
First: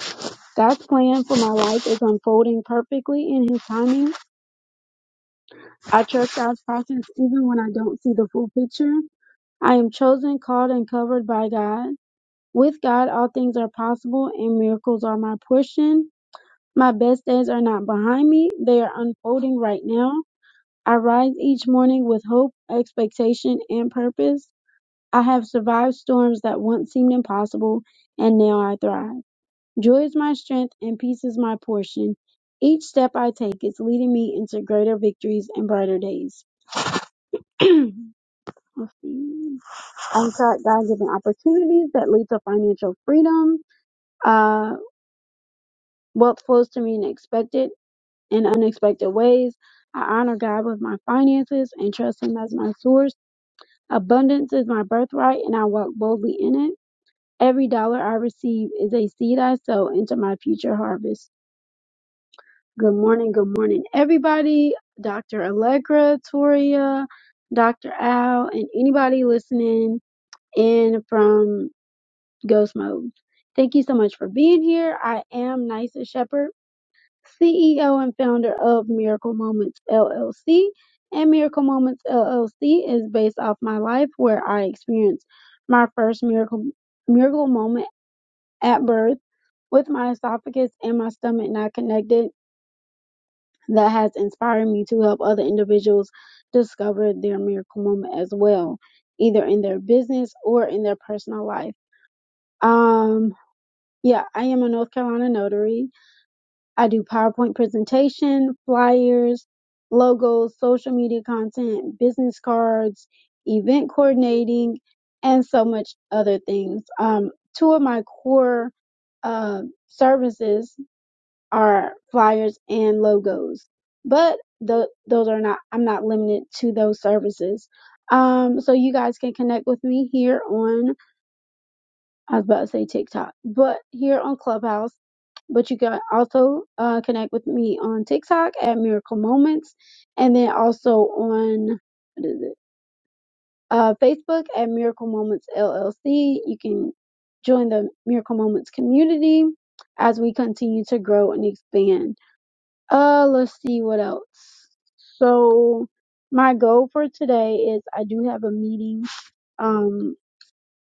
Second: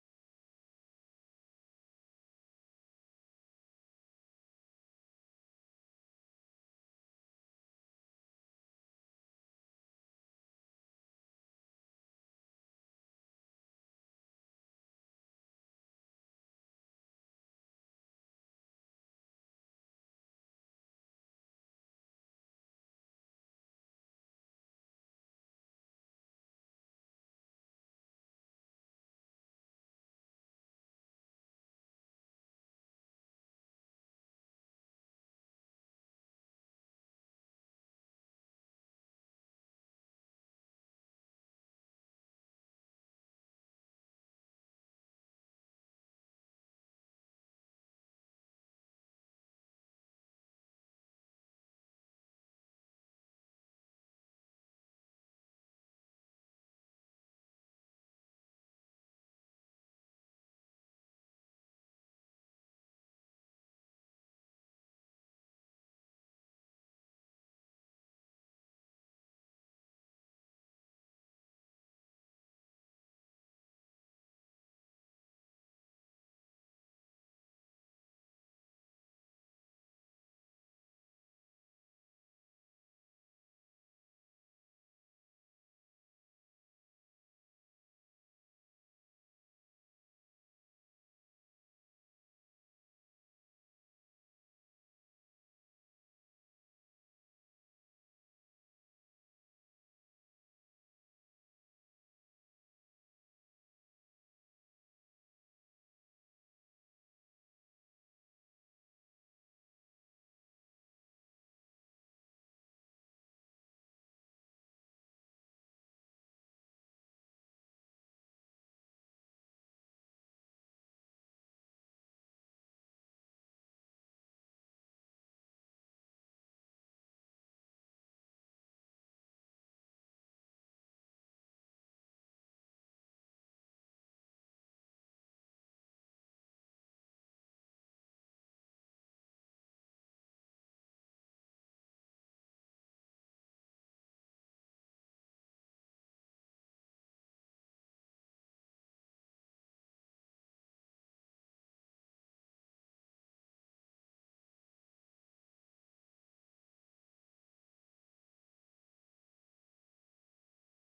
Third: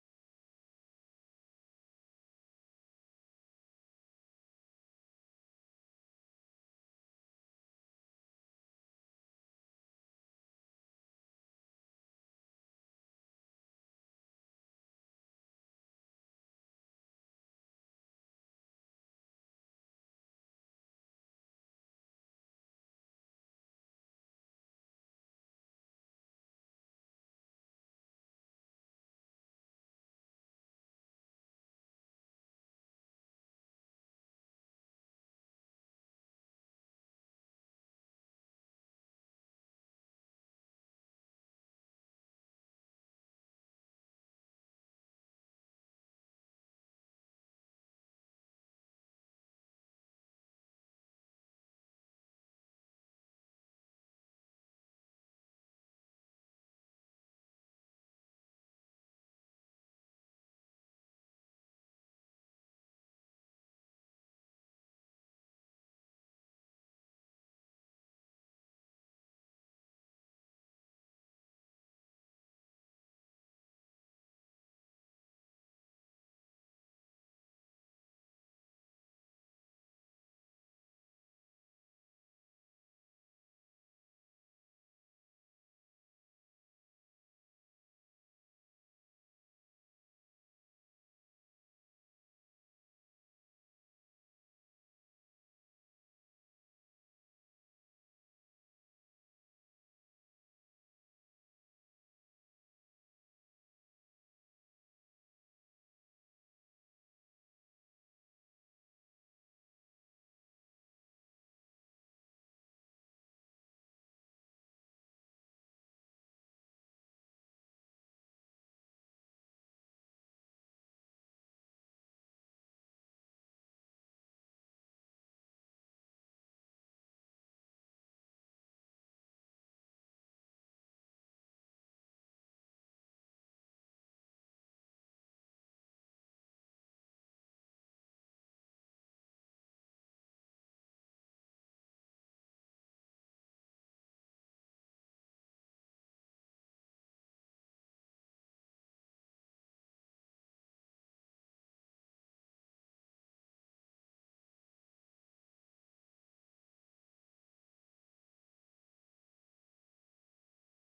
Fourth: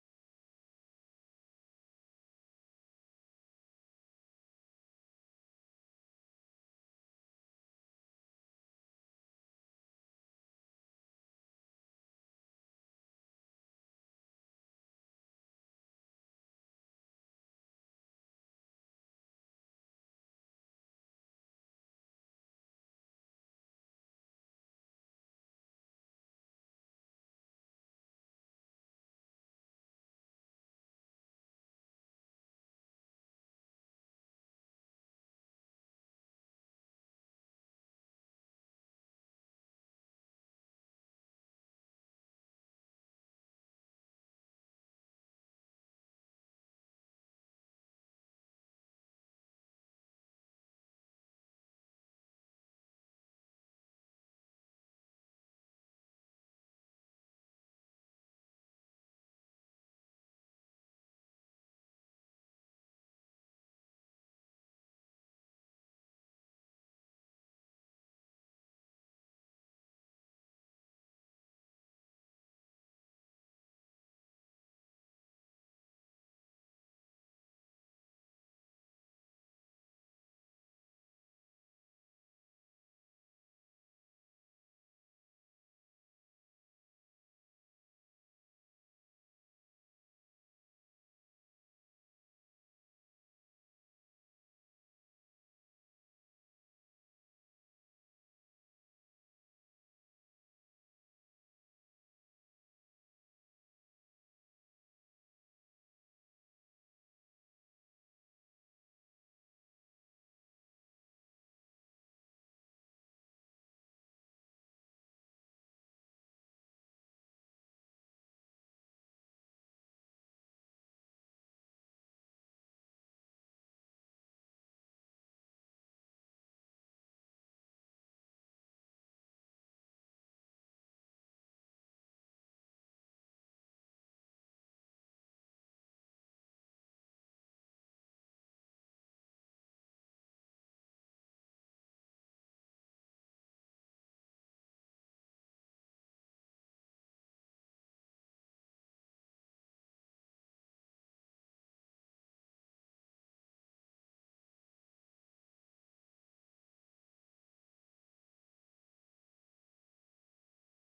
Speaker 3: God's plan for my life is unfolding perfectly in His timing. I trust God's process even when I don't see the full picture. I am chosen, called, and covered by God. With God, all things are possible, and miracles are my portion. My best days are not behind me, they are unfolding right now. I rise each morning with hope, expectation, and purpose. I have survived storms that once seemed impossible, and now I thrive. Joy is my strength, and peace is my portion. Each step I take is leading me into greater victories and brighter days. I've got God given opportunities that lead to financial freedom. Uh, wealth flows to me in expected and unexpected ways. I honor God with my finances and trust Him as my source. Abundance is my birthright, and I walk boldly in it. Every dollar I receive is a seed I sow into my future harvest. Good morning, good morning, everybody. Dr. Allegra, Toria, Dr. Al, and anybody listening in from Ghost mode. Thank you so much for being here. I am Nysa Shepherd, CEO and founder of Miracle Moments LLC. And Miracle Moments LLC is based off my life where I experienced my first miracle miracle moment at birth with my esophagus and my stomach not connected that has inspired me to help other individuals discover their miracle moment as well, either in their business or in their personal life. Um Yeah, I am a North Carolina notary. I do PowerPoint presentation, flyers, logos, social media content, business cards, event coordinating, and so much other things. Um, two of my core uh, services are flyers and logos, but tho- those are not. I'm not limited to those services. Um, so you guys can connect with me here on I was about to say TikTok, but here on Clubhouse. But you can also uh, connect with me on TikTok at Miracle Moments, and then also on what is it? Uh, Facebook at Miracle Moments LLC. You can join the Miracle Moments community as we continue to grow and expand. Uh, let's see what else. So my goal for today is I do have a meeting. Um,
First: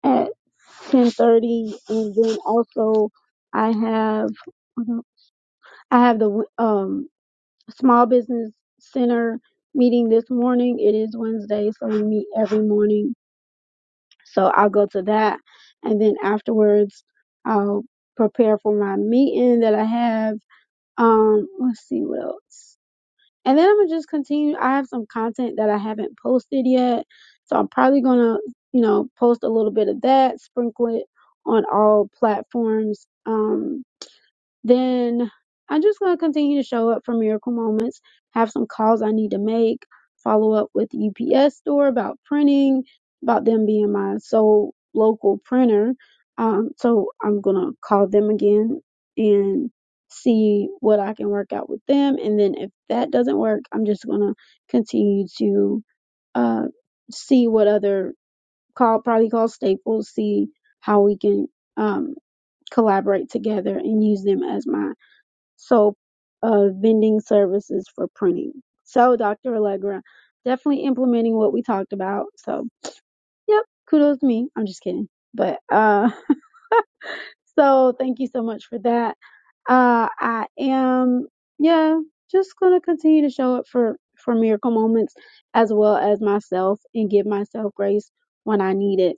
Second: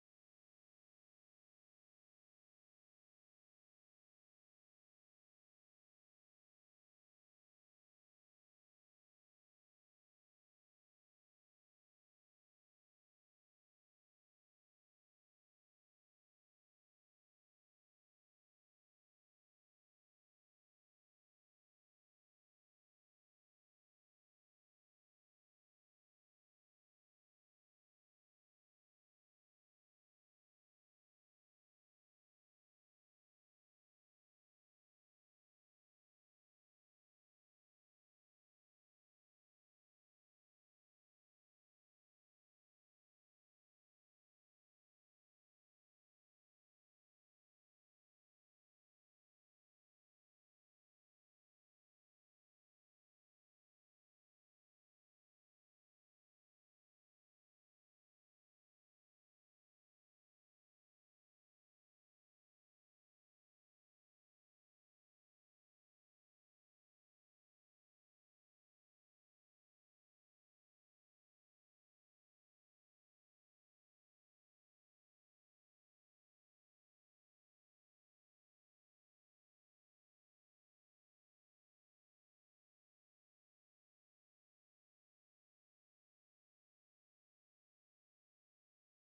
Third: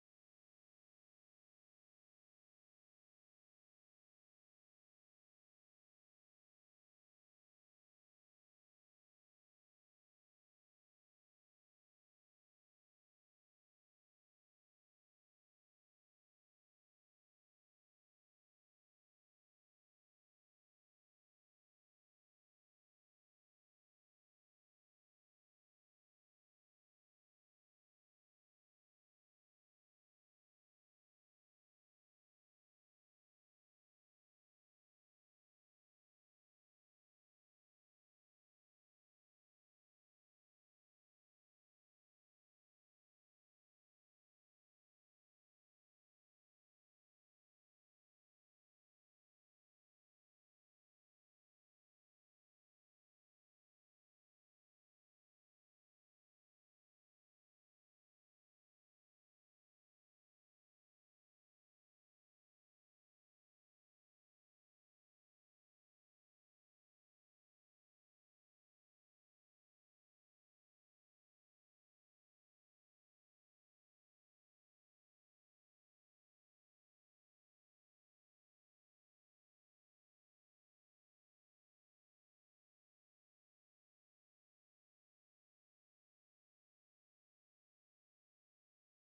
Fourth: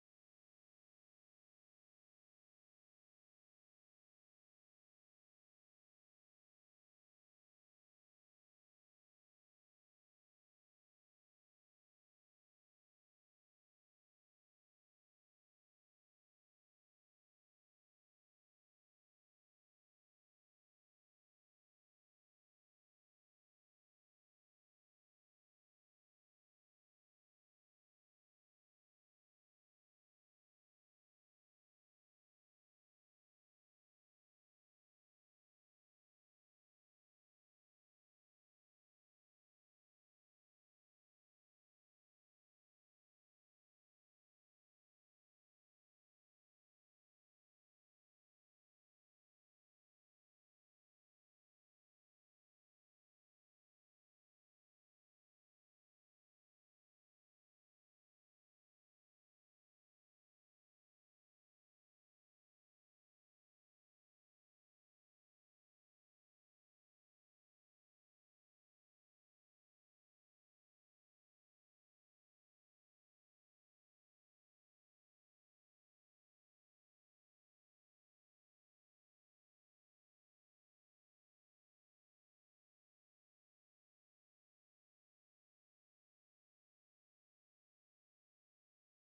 Speaker 3: at 10:30 and then also I have I have the um small business center meeting this morning. It is Wednesday, so we meet every morning. So I'll go to that and then afterwards I'll prepare for my meeting that I have. Um let's see what else. And then I'm gonna just continue. I have some content that I haven't posted yet. So I'm probably gonna, you know, post a little bit of that, sprinkle it on all platforms. Um then I'm just going to continue to show up for miracle moments, have some calls I need to make, follow up with UPS store about printing, about them being my sole local printer. Um, so I'm going to call them again and see what I can work out with them. And then if that doesn't work, I'm just going to continue to uh, see what other call probably call Staples, see how we can um, collaborate together and use them as my soap uh, vending services for printing. So, Dr. Allegra, definitely implementing what we talked about. So, yep, kudos to me. I'm just kidding. But uh, so thank you so much for that. Uh, I am, yeah, just gonna continue to show up for for miracle moments as well as myself and give myself grace when I need it.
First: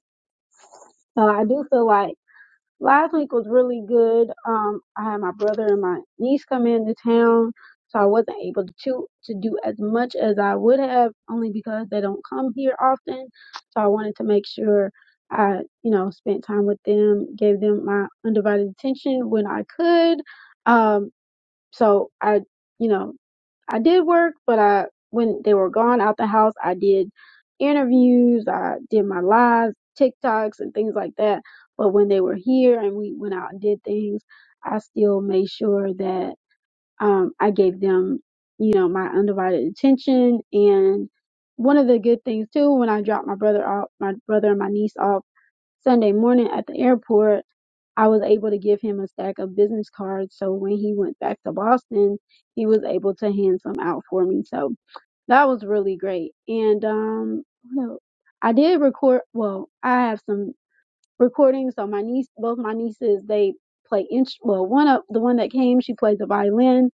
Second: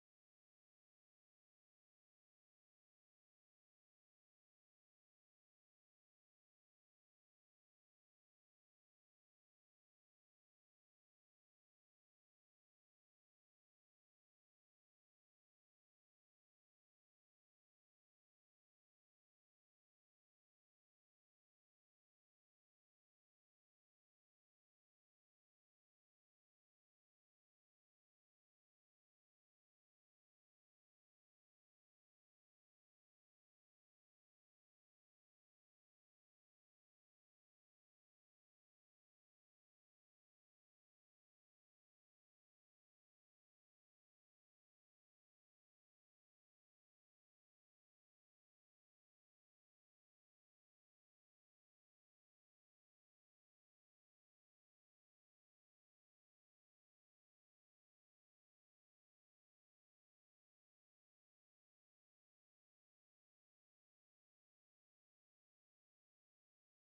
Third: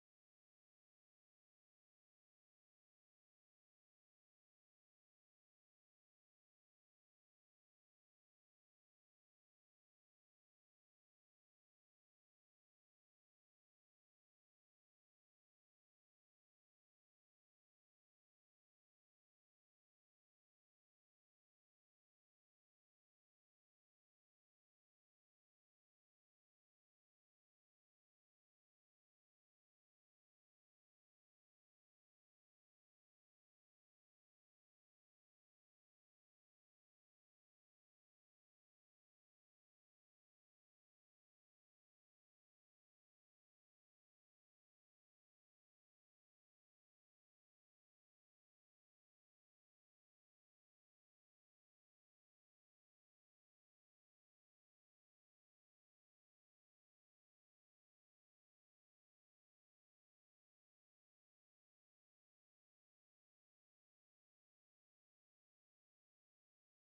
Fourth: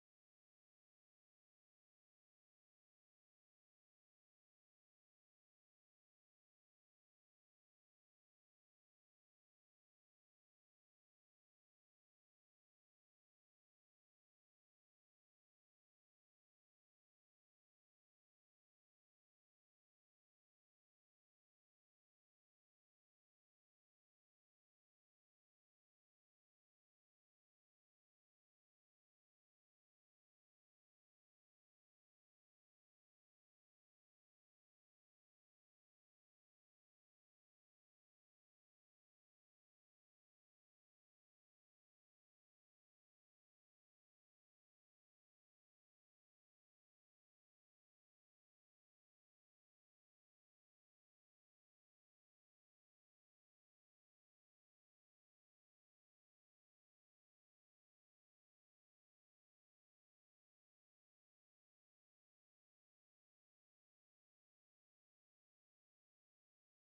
Speaker 3: So I do feel like Last week was really good. Um, I had my brother and my niece come into town, so I wasn't able to to do as much as I would have, only because they don't come here often. So I wanted to make sure I, you know, spent time with them, gave them my undivided attention when I could. Um, so I, you know, I did work, but I when they were gone out the house, I did interviews, I did my lives, TikToks and things like that. But when they were here and we went out and did things, I still made sure that um I gave them, you know, my undivided attention and one of the good things too when I dropped my brother off my brother and my niece off Sunday morning at the airport, I was able to give him a stack of business cards. So when he went back to Boston, he was able to hand some out for me. So that was really great. And um, what else? I did record. Well, I have some recordings. So my niece, both my nieces, they play inch. Well, one of the one that came, she plays the violin.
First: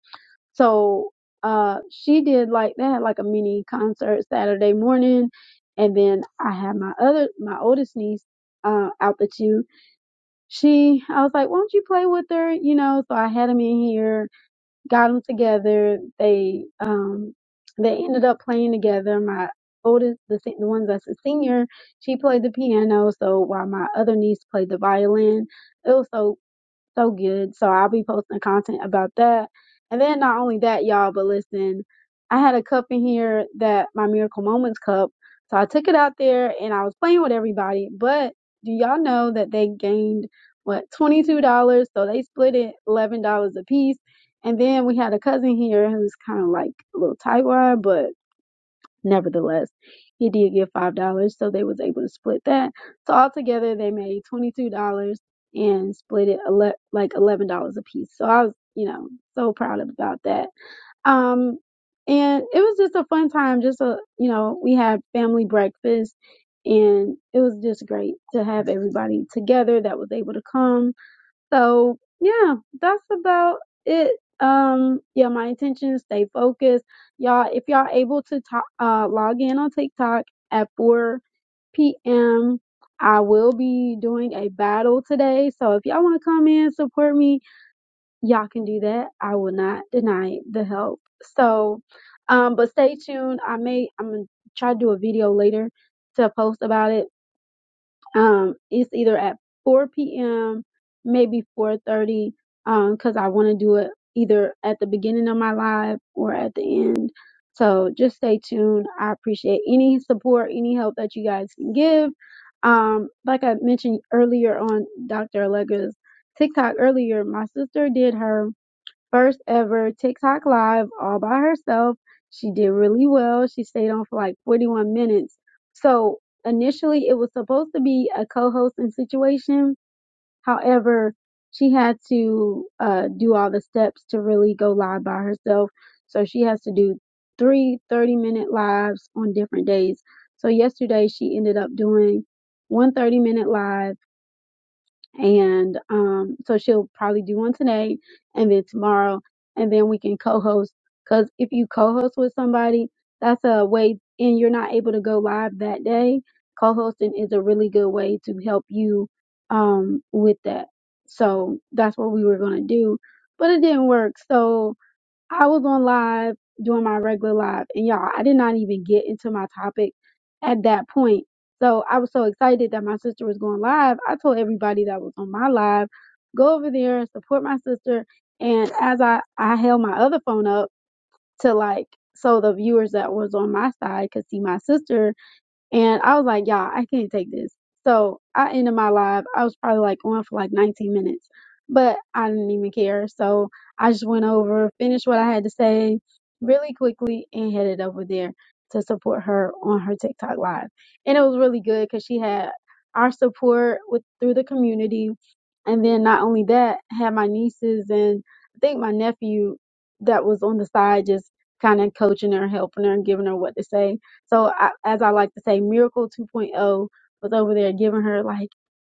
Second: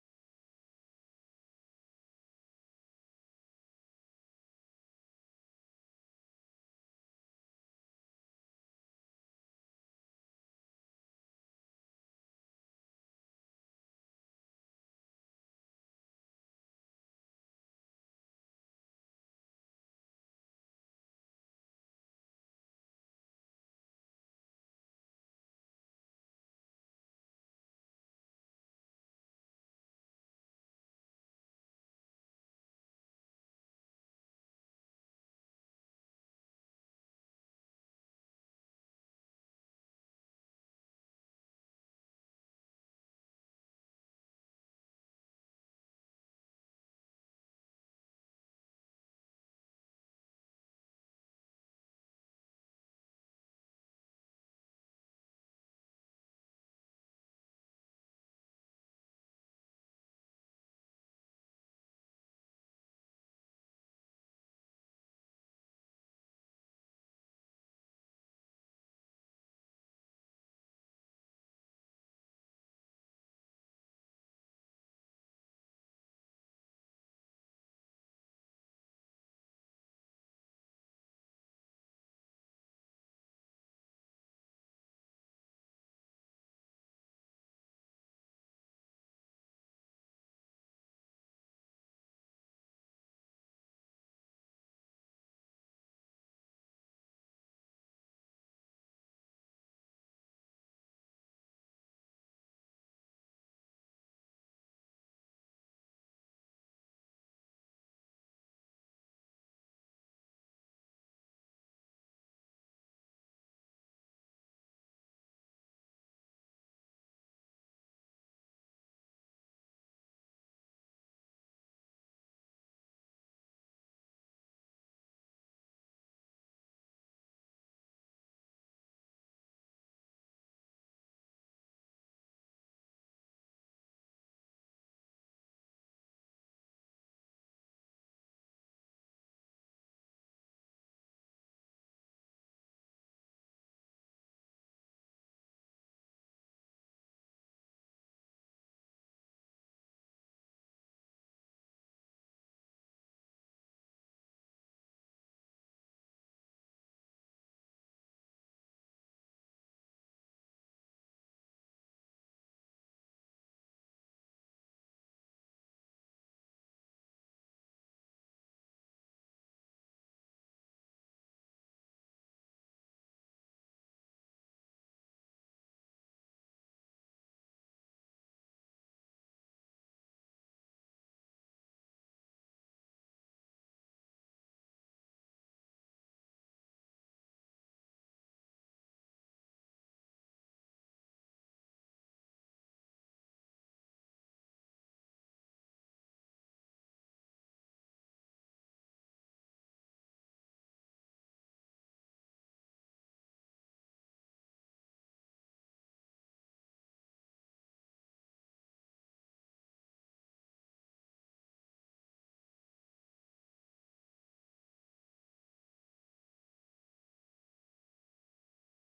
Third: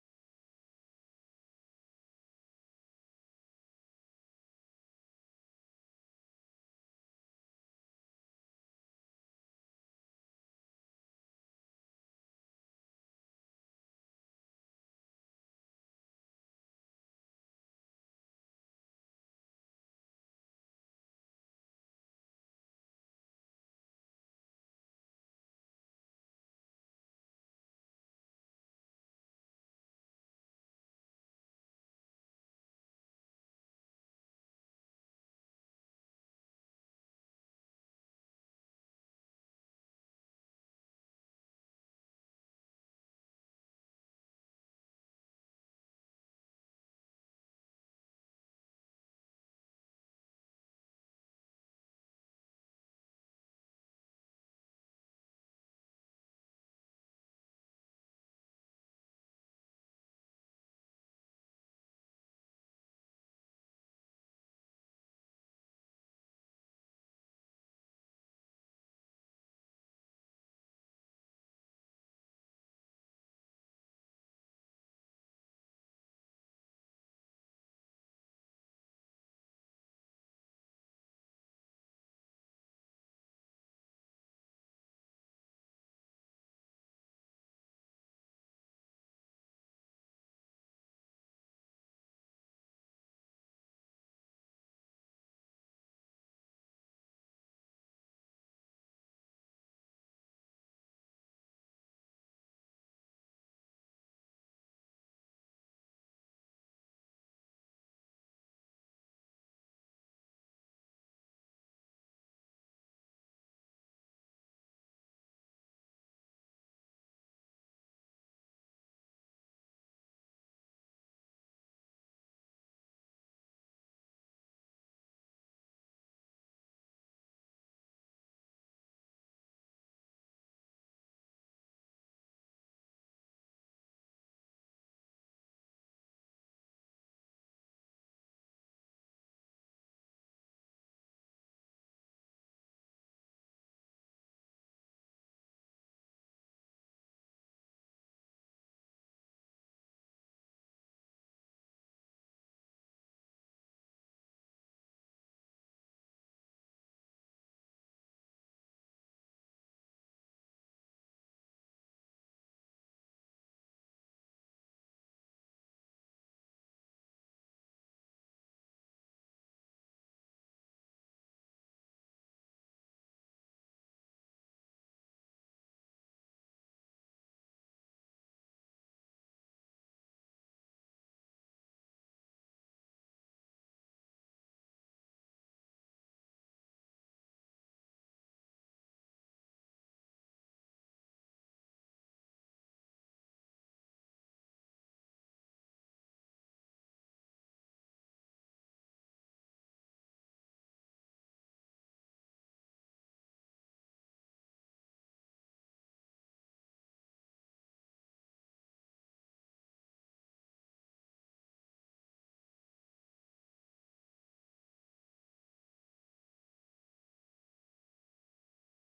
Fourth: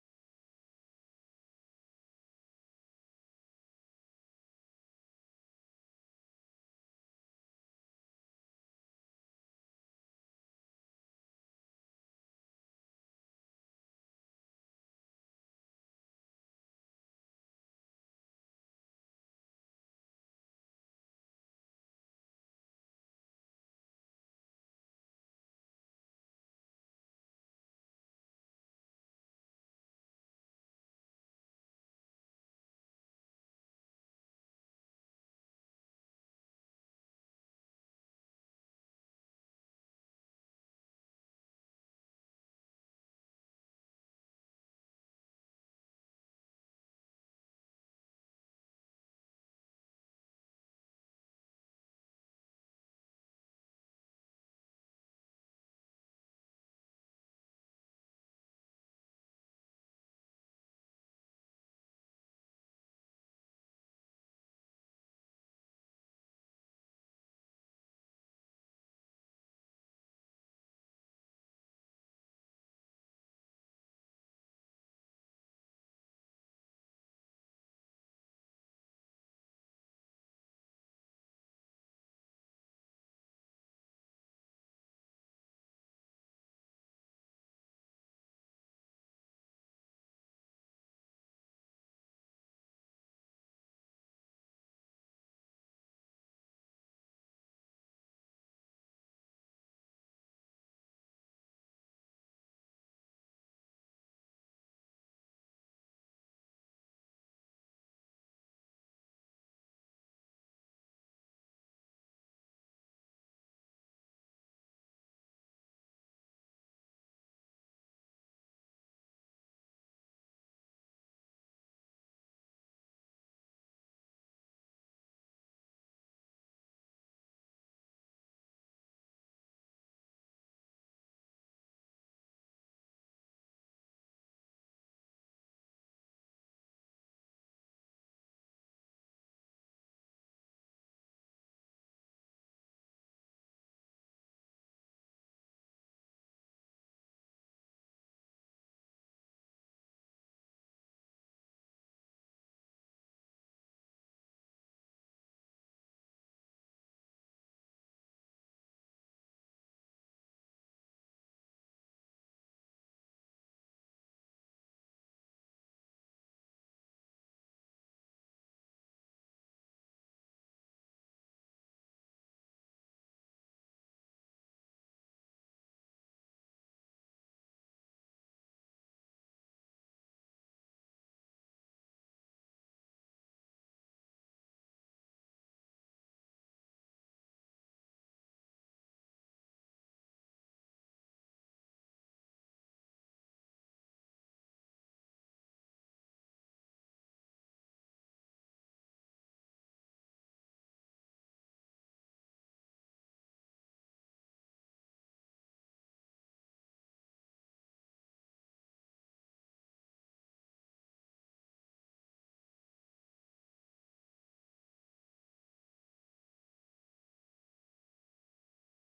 Speaker 3: So uh, she did like they had like a mini concert Saturday morning, and then I had my other my oldest niece uh, out the tube she I was like, Why don't you play with her? You know, so I had them in here, got them together. They um they ended up playing together. My oldest, the se- the ones that's a senior, she played the piano, so while my other niece played the violin. It was so so good. So I'll be posting content about that. And then not only that, y'all, but listen, I had a cup in here that my Miracle Moments cup. So I took it out there and I was playing with everybody. But do y'all know that they gained what $22? So they split it $11 a piece. And then we had a cousin here who's kind of like a little tightwad, but. Nevertheless, he did give five dollars, so they was able to split that. So altogether, they made twenty two dollars and split it ele- like eleven dollars a piece. So I was, you know, so proud about that. Um, and it was just a fun time. Just a, you know, we had family breakfast, and it was just great to have everybody together that was able to come so yeah, that's about it. Um, yeah, my intention is stay focused, y'all. If y'all able to to- uh log in on TikTok at 4 p.m., I will be doing a battle today. So if y'all want to come in support me, y'all can do that. I will not deny the help. So, um, but stay tuned. I may I'm gonna try to do a video later to post about it um it's either at 4 p.m maybe 4.30 um because i want to do it either at the beginning of my live or at the end so just stay tuned i appreciate any support any help that you guys can give um like i mentioned earlier on dr allegra's tiktok earlier my sister did her first ever TikTok live all by herself. She did really well. She stayed on for like 41 minutes. So initially it was supposed to be a co-hosting situation. However, she had to uh, do all the steps to really go live by herself. So she has to do three 30 minute lives on different days. So yesterday she ended up doing one 30 minute live and um, so she'll probably do one today and then tomorrow and then we can co-host because if you co-host with somebody that's a way and you're not able to go live that day co-hosting is a really good way to help you um, with that so that's what we were going to do but it didn't work So. I was on live doing my regular live, and y'all, I did not even get into my topic at that point. So I was so excited that my sister was going live. I told everybody that was on my live, go over there and support my sister. And as I, I held my other phone up to like, so the viewers that was on my side could see my sister and I was like, y'all, I can't take this. So I ended my live. I was probably like on for like 19 minutes, but I didn't even care. So I just went over, finished what I had to say really quickly, and headed over there to support her on her TikTok live. And it was really good because she had our support with through the community. And then not only that, had my nieces and I think my nephew that was on the side just kind of coaching her, helping her, and giving her what to say so I, as I like to say, Miracle 2.0 was over there giving her like,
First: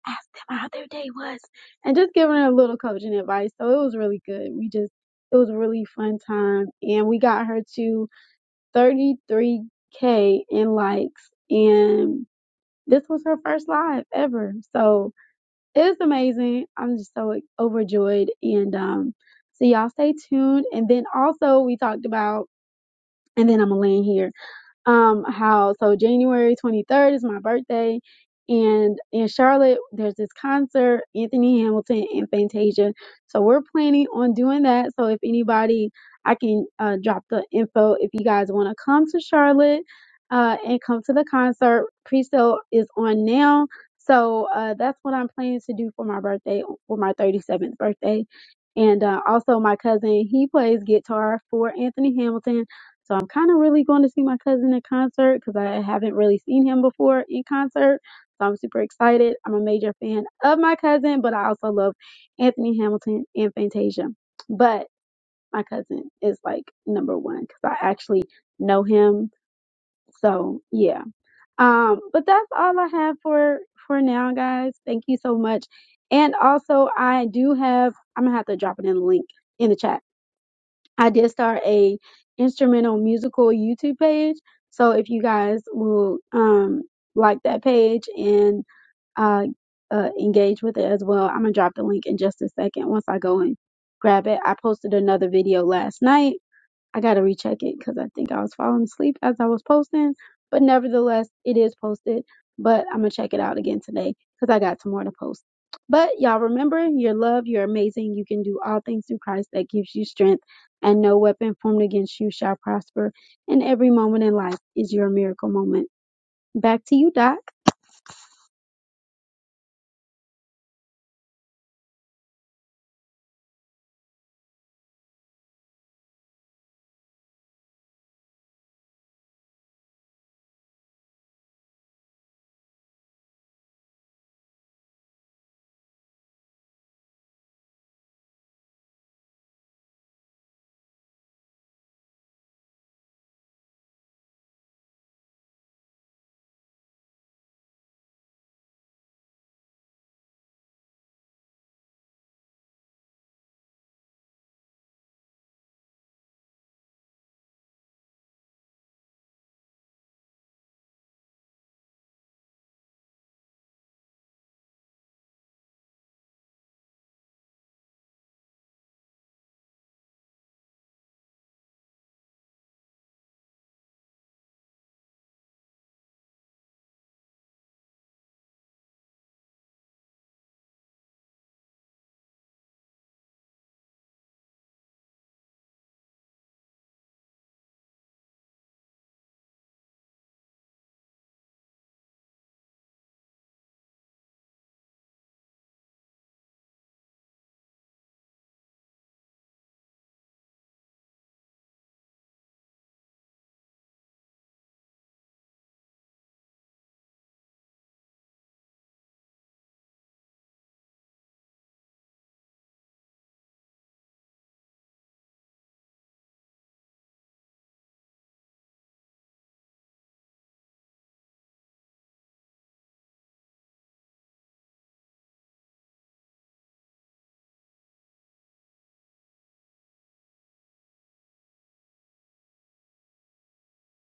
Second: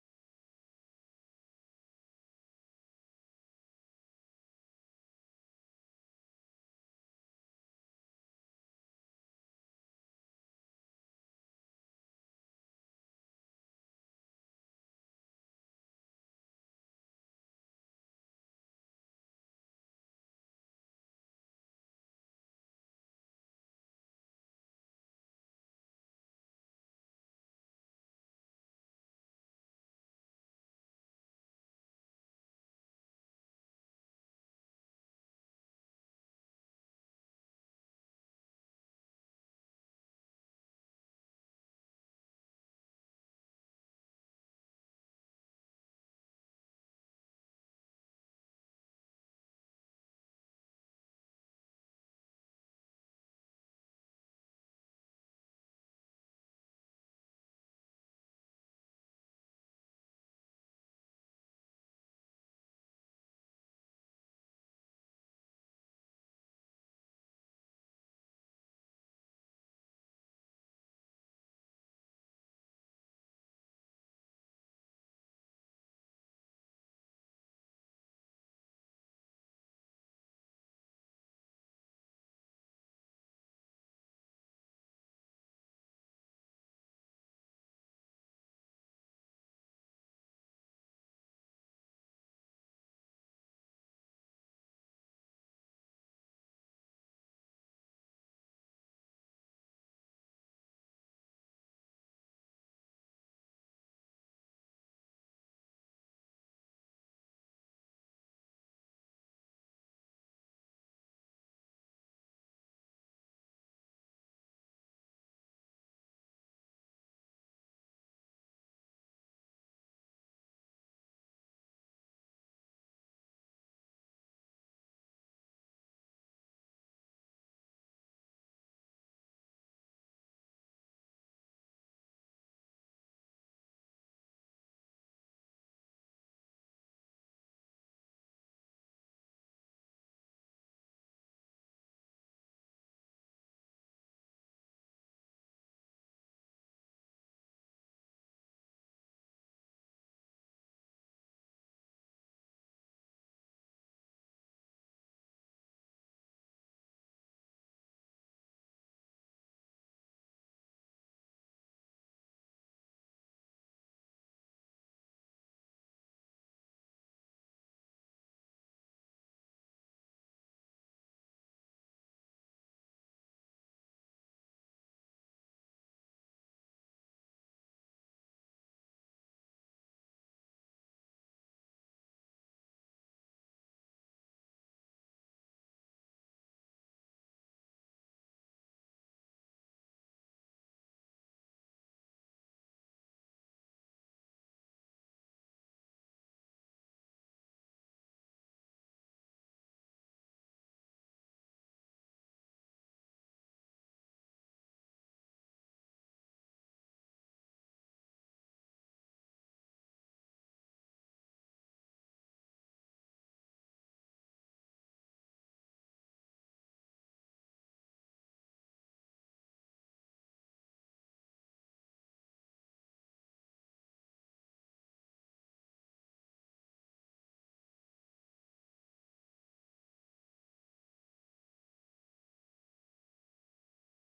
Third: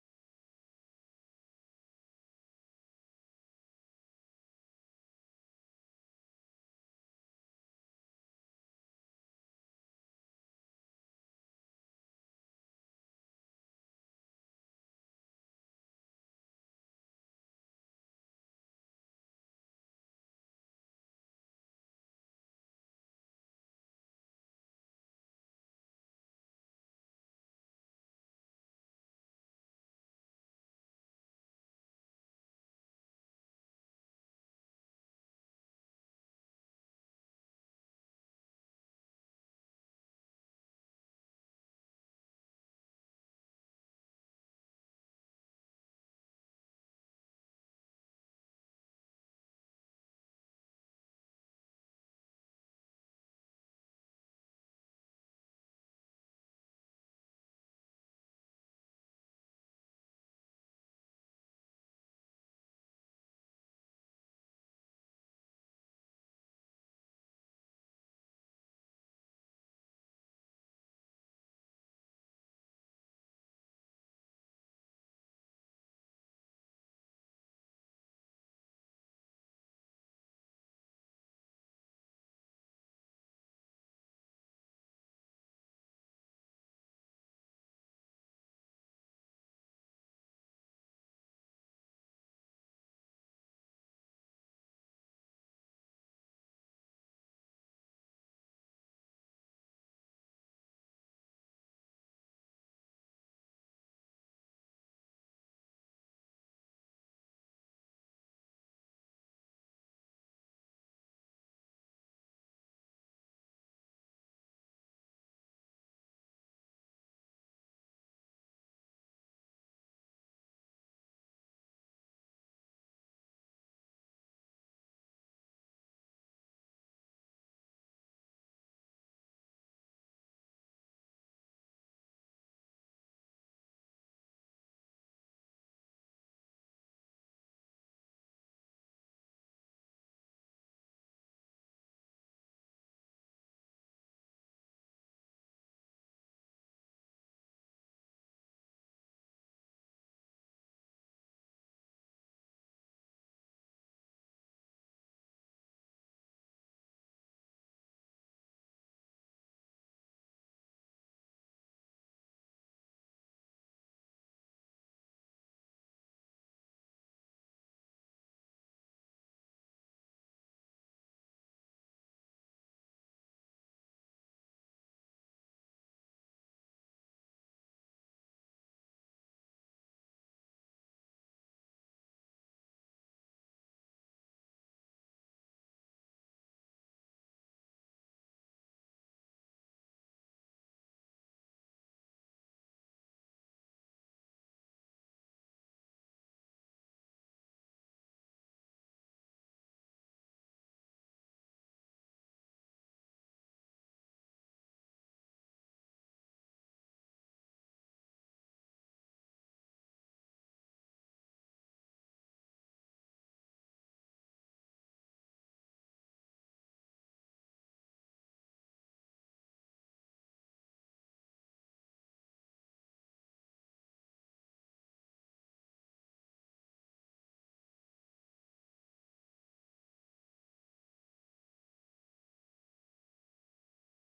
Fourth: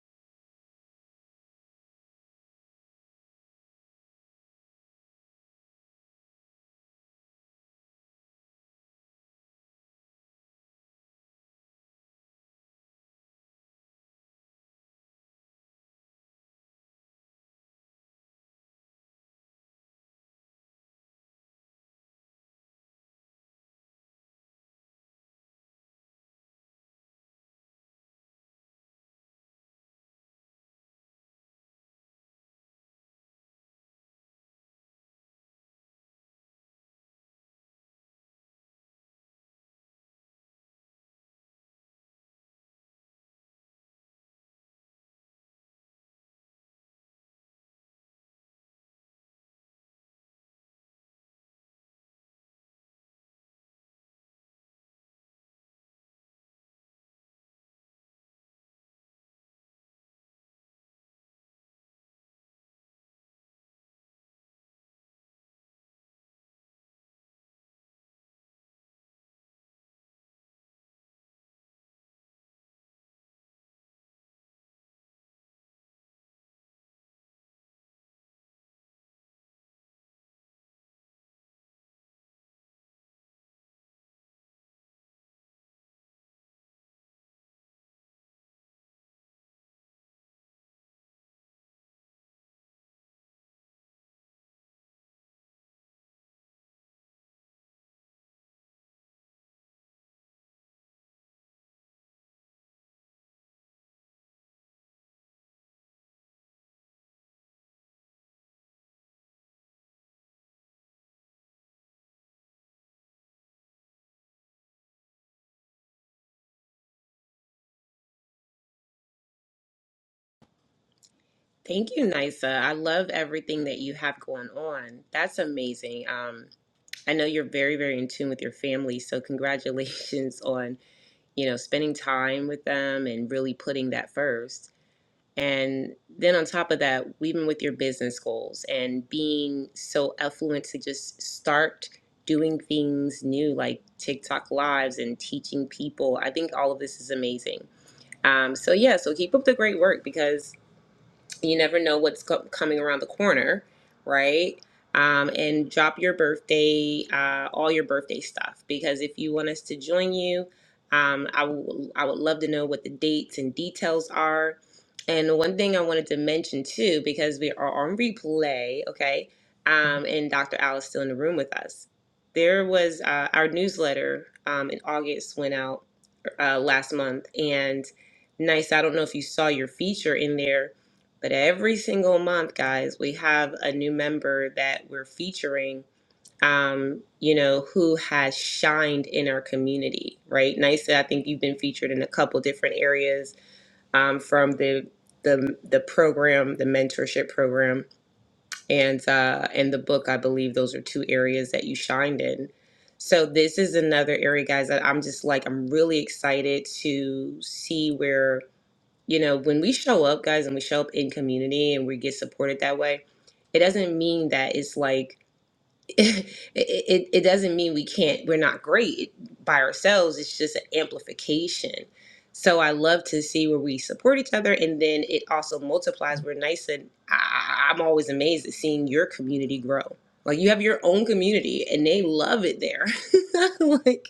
Speaker 3: ask them how their day was, and just giving her a little coaching advice. So it was really good. We just it was a really fun time, and we got her to 33k in likes, and this was her first live ever. So it's amazing. I'm just so like, overjoyed, and um, so y'all stay tuned. And then also we talked about, and then I'm gonna land here um how so January 23rd is my birthday and in Charlotte there's this concert Anthony Hamilton and Fantasia so we're planning on doing that so if anybody I can uh, drop the info if you guys want to come to Charlotte uh, and come to the concert pre-sale is on now so uh, that's what I'm planning to do for my birthday for my 37th birthday and uh, also my cousin he plays guitar for Anthony Hamilton so I'm kind of really going to see my cousin in concert because I haven't really seen him before in concert. So I'm super excited. I'm a major fan of my cousin, but I also love Anthony Hamilton and Fantasia. But my cousin is like number one because I actually know him. So yeah. Um, but that's all I have for for now, guys. Thank you so much. And also, I do have. I'm gonna have to drop it in the link in the chat I did start a instrumental musical YouTube page. So if you guys will um like that page and uh, uh engage with it as well, I'm gonna drop the link in just a second once I go and grab it. I posted another video last night I gotta recheck it because I think I was falling asleep as I was posting. But nevertheless, it is posted. But I'm gonna check it out again today because I got some more to post. But y'all remember, you're loved, you're amazing, you can do all things through Christ that gives you strength, and no weapon formed against you shall prosper. And every moment in life is your miracle moment. Back to you, Doc.
Speaker 1: Thank you, Nisa. I love everything that you have going on. That's amazing. Um, I know you're very, very in tune with your family, so congratulations on, you know, spending time with them and really putting that first. And then on top of that, even with your business goals and being so affluent to just start doing things new like TikTok lives and teaching people. I think all of this is amazing. Um, so yeah, so keep up the great work because you never know what's co- coming around the corner, right? Um, and drop your birthday, uh, all your birthday stuff, because if you want us to join you, um, I w- I would love to know what the dates and details are. And one thing I wanted to mention too, because we are on replay, okay? Um, and Dr. Al is still in the room with us. There was uh, our newsletter um, in August went out uh, last month. And nice, I don't know if you saw your feature in there, but every single month, guys, we have a new member that we're featuring, um, you know, who has shined in our community, right? Nice, I think you've been featured in a couple different areas um, from the the, the program, the mentorship program and uh, in the book i believe those are two areas that you shined in so this is another area guys that i'm just like i'm really excited to see where you know when we show up guys and we show up in community and we get supported that way it doesn't mean that it's like it, it it doesn't mean we can't we're not great by ourselves it's just an amplification so i love to see where we support each other and then it also multiplies we're nice and I, I- i'm always amazed at seeing your community grow like you have your own community and they love it there like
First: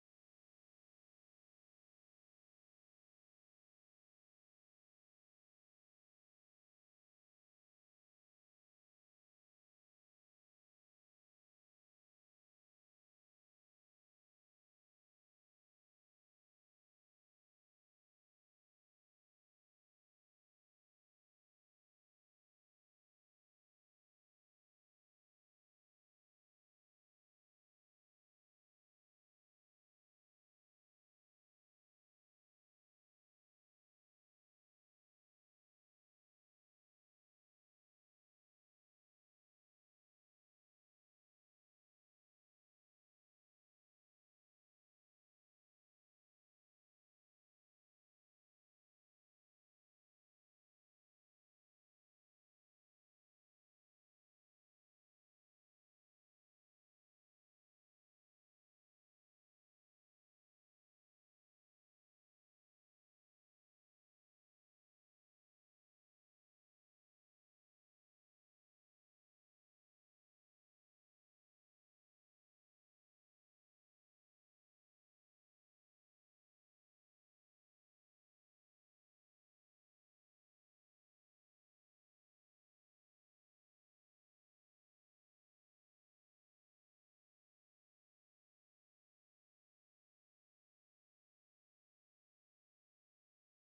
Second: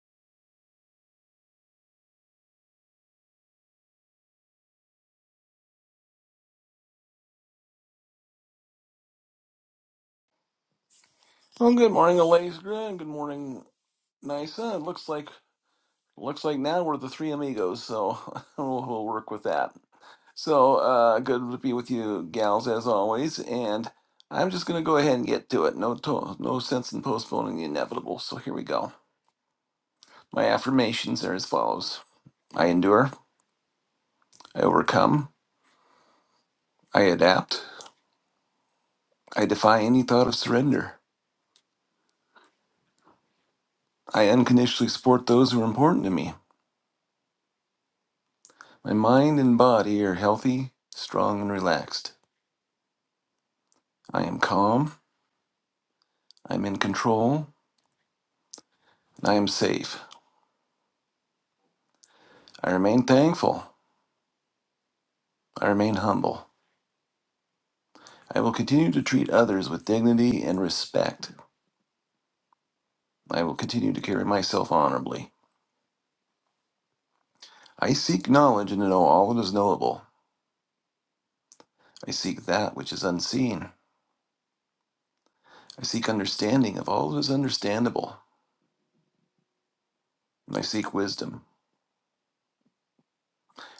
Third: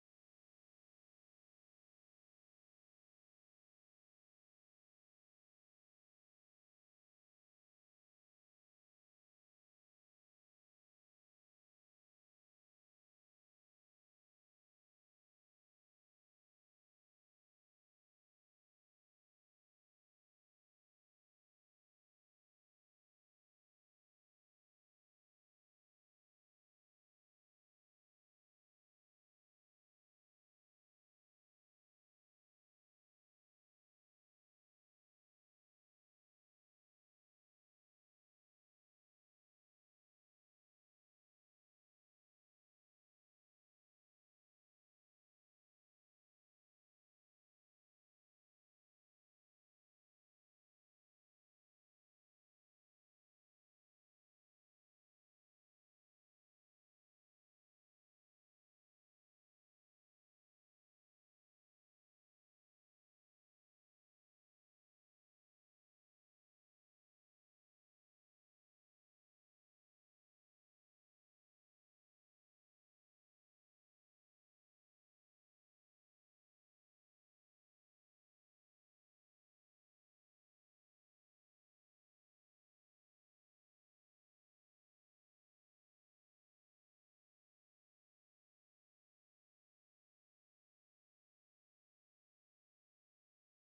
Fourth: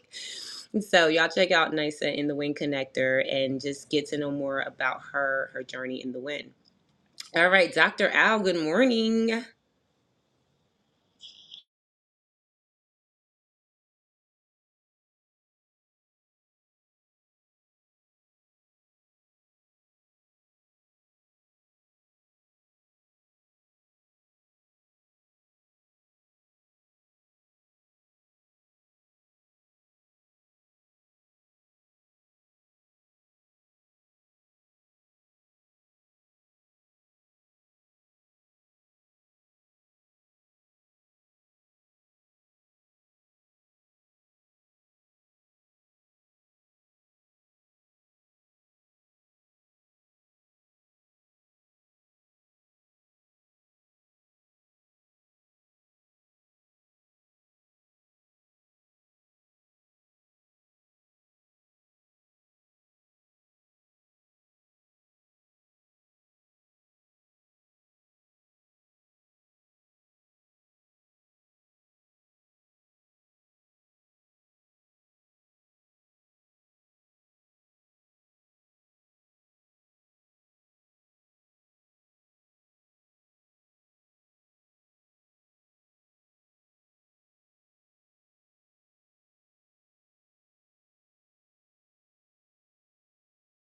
Speaker 1: so y'all check out nisa in the wind connector and just get to know more about her her journey in the wind all right dr al good morning
Speaker 4: Well, good morning, Alaska, and good morning, Nisa. It looks like looks like now we're the three amigos, so we'll, we'll work with that. So uh, good to be with you, gals, as always. And I'm just going to go ahead and get to it. No, to- no sense in postponing the inevitable. So here we go. My affirmations are as follows: I endure, I overcome, I adapt, I defy any thought of surrender. I unconditionally support those who are important to me. My mind and body are healthy, strong, and relaxed. I am calm, I am in control, and I am safe. I remain thankful, I remain humble. I will continue to treat others with dignity and respect. I will continue to carry myself honorably. I seek knowledge and to know all that is knowable. I seek that which is unseen. I seek understanding of all that is understandable. And I seek wisdom.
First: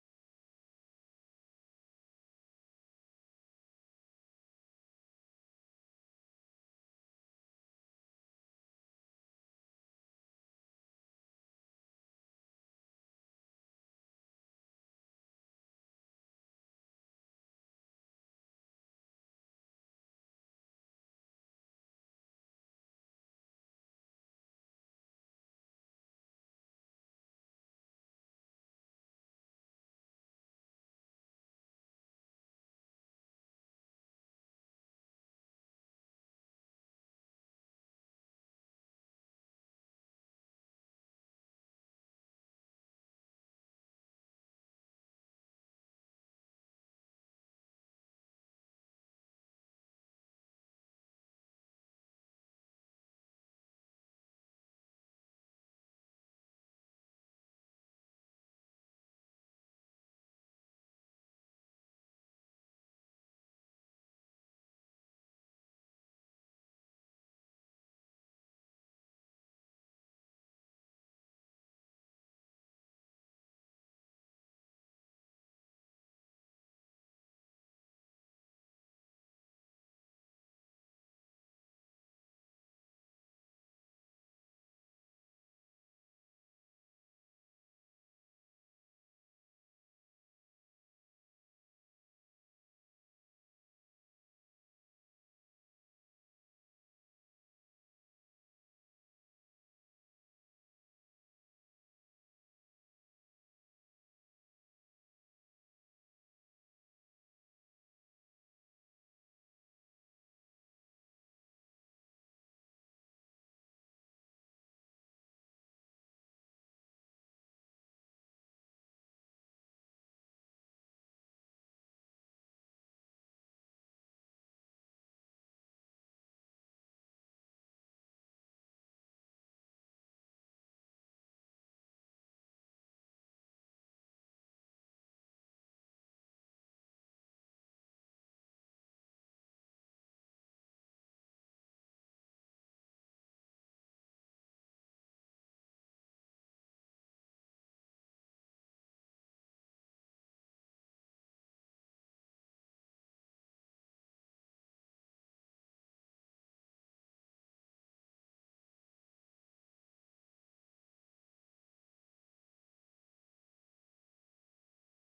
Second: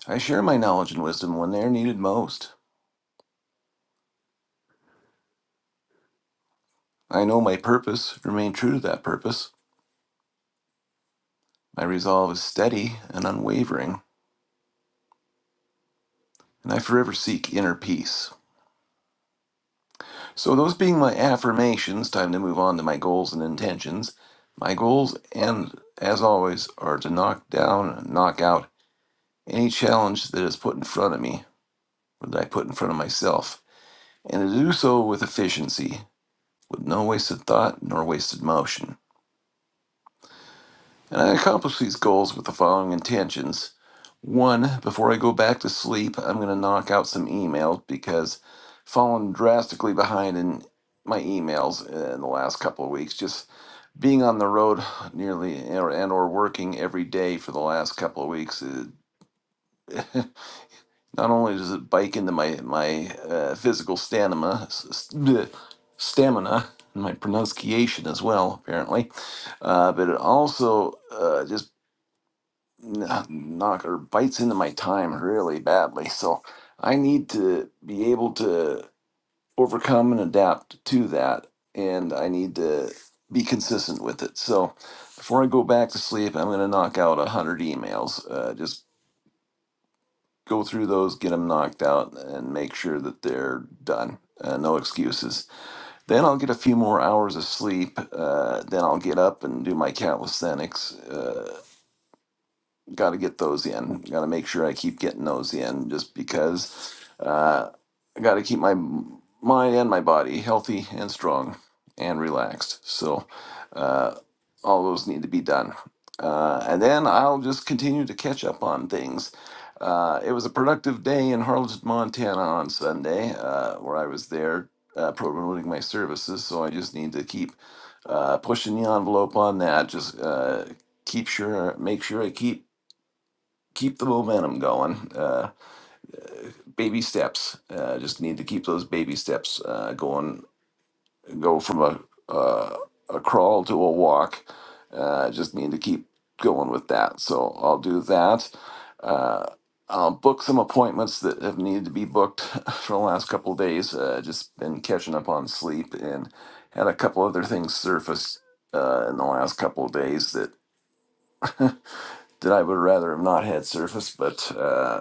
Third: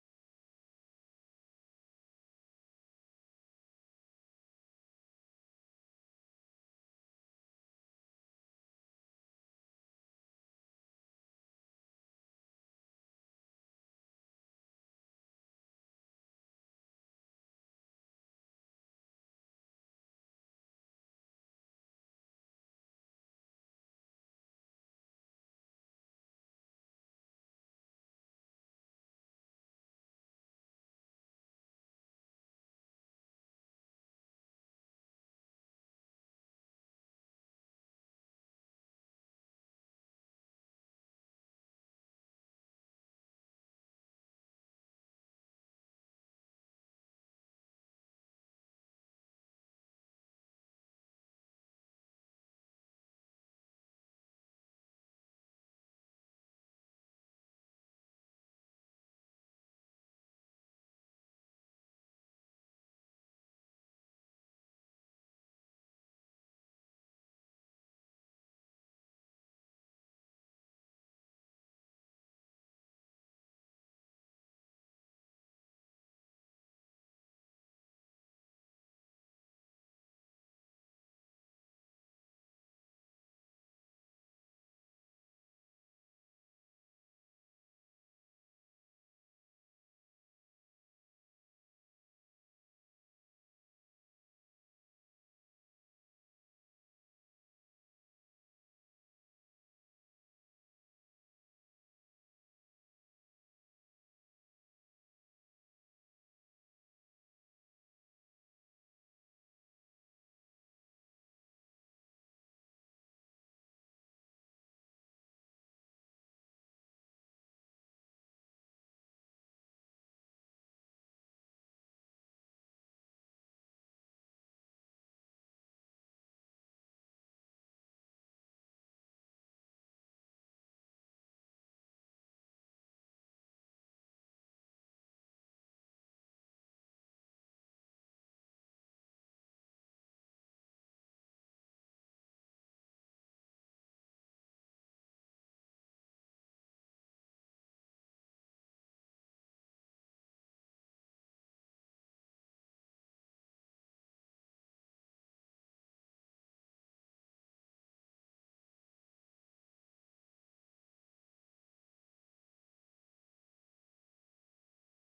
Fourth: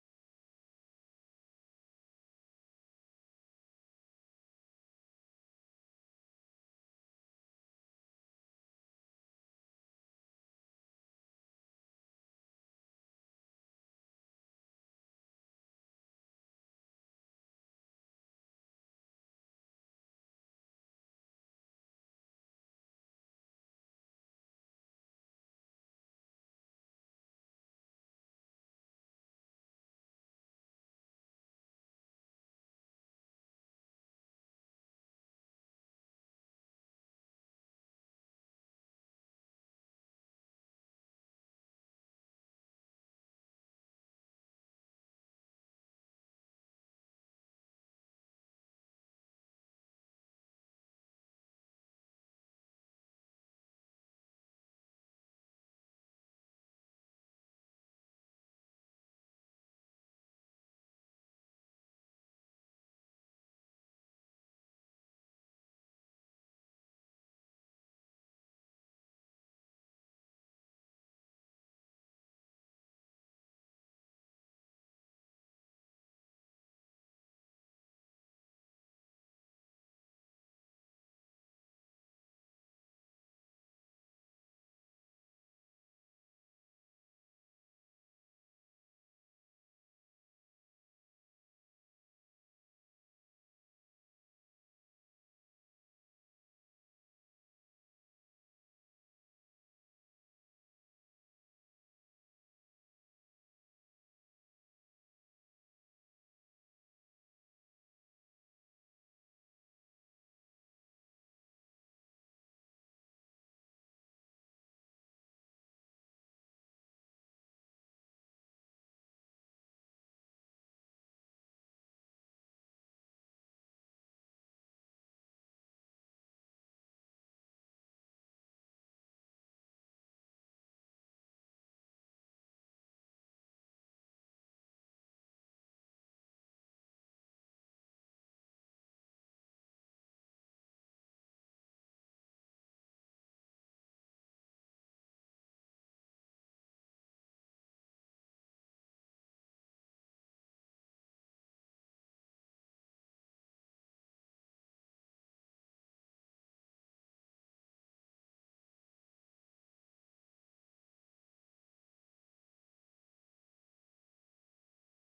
Speaker 4: I share my knowledge and wisdom when they are needed most. I know my purpose, remain true to that purpose. My resolve is steady and unwavering. and I forever seek inner peace. So, those being my affirmations, time to move on to my goals and intentions. My goals, and as always, are to knock down and knock out any challenge that is put in front of me, or that I put in front of myself, and to do so with efficiency, with no wasted thought nor wasted motion. And I accomplish these goals with the following intentions. One, before I go back to sleep, I'm going to knock out some emails because falling drastically behind in my emails in the last couple of weeks. Just being on the road nearly or- and or working every day for the last couple of weeks, it, not only does it bike into my my uh, physical stamina, s- s- stamina, and my pronunciation as well, apparently, uh, but it also uh, just kn- knock or bites into my time really badly. So I need to be able to overcome and adapt to that. And I need to be consistent with it. So before I go back to sleep, I'm going to knock out 100 emails. Uh, just go through those, get them knocked out, and make sure that they're done. Uh, no excuses. Then I'll get a few more hours of sleep. Uh, then I'll get up and do my calisthenics. Uh, got to get those in. Got to make sure I keep getting those in, just because uh, I got to keep my mind and my body healthy and strong and relaxed. So uh, all those need to be done. Uh, and then I'll just continue to catch up on things. Uh, it was a productive day in Harlingen, Montana on Sunday, uh, where I was there uh, promoting my services. So I just need to keep uh, pushing the envelope on that. Just uh, keep sure, make sure I keep keep the momentum going. Uh, baby steps. Uh, just need to keep those baby steps uh, going. Go from a uh, a crawl to a walk. Uh, just need to keep going with that. So I'll do that. Uh, I'll book some appointments that have needed to be booked for the last couple of days. Uh, just been catching up on sleep and had a couple other things surface uh, in the last couple of days that that I would rather have not had surface, but. Uh,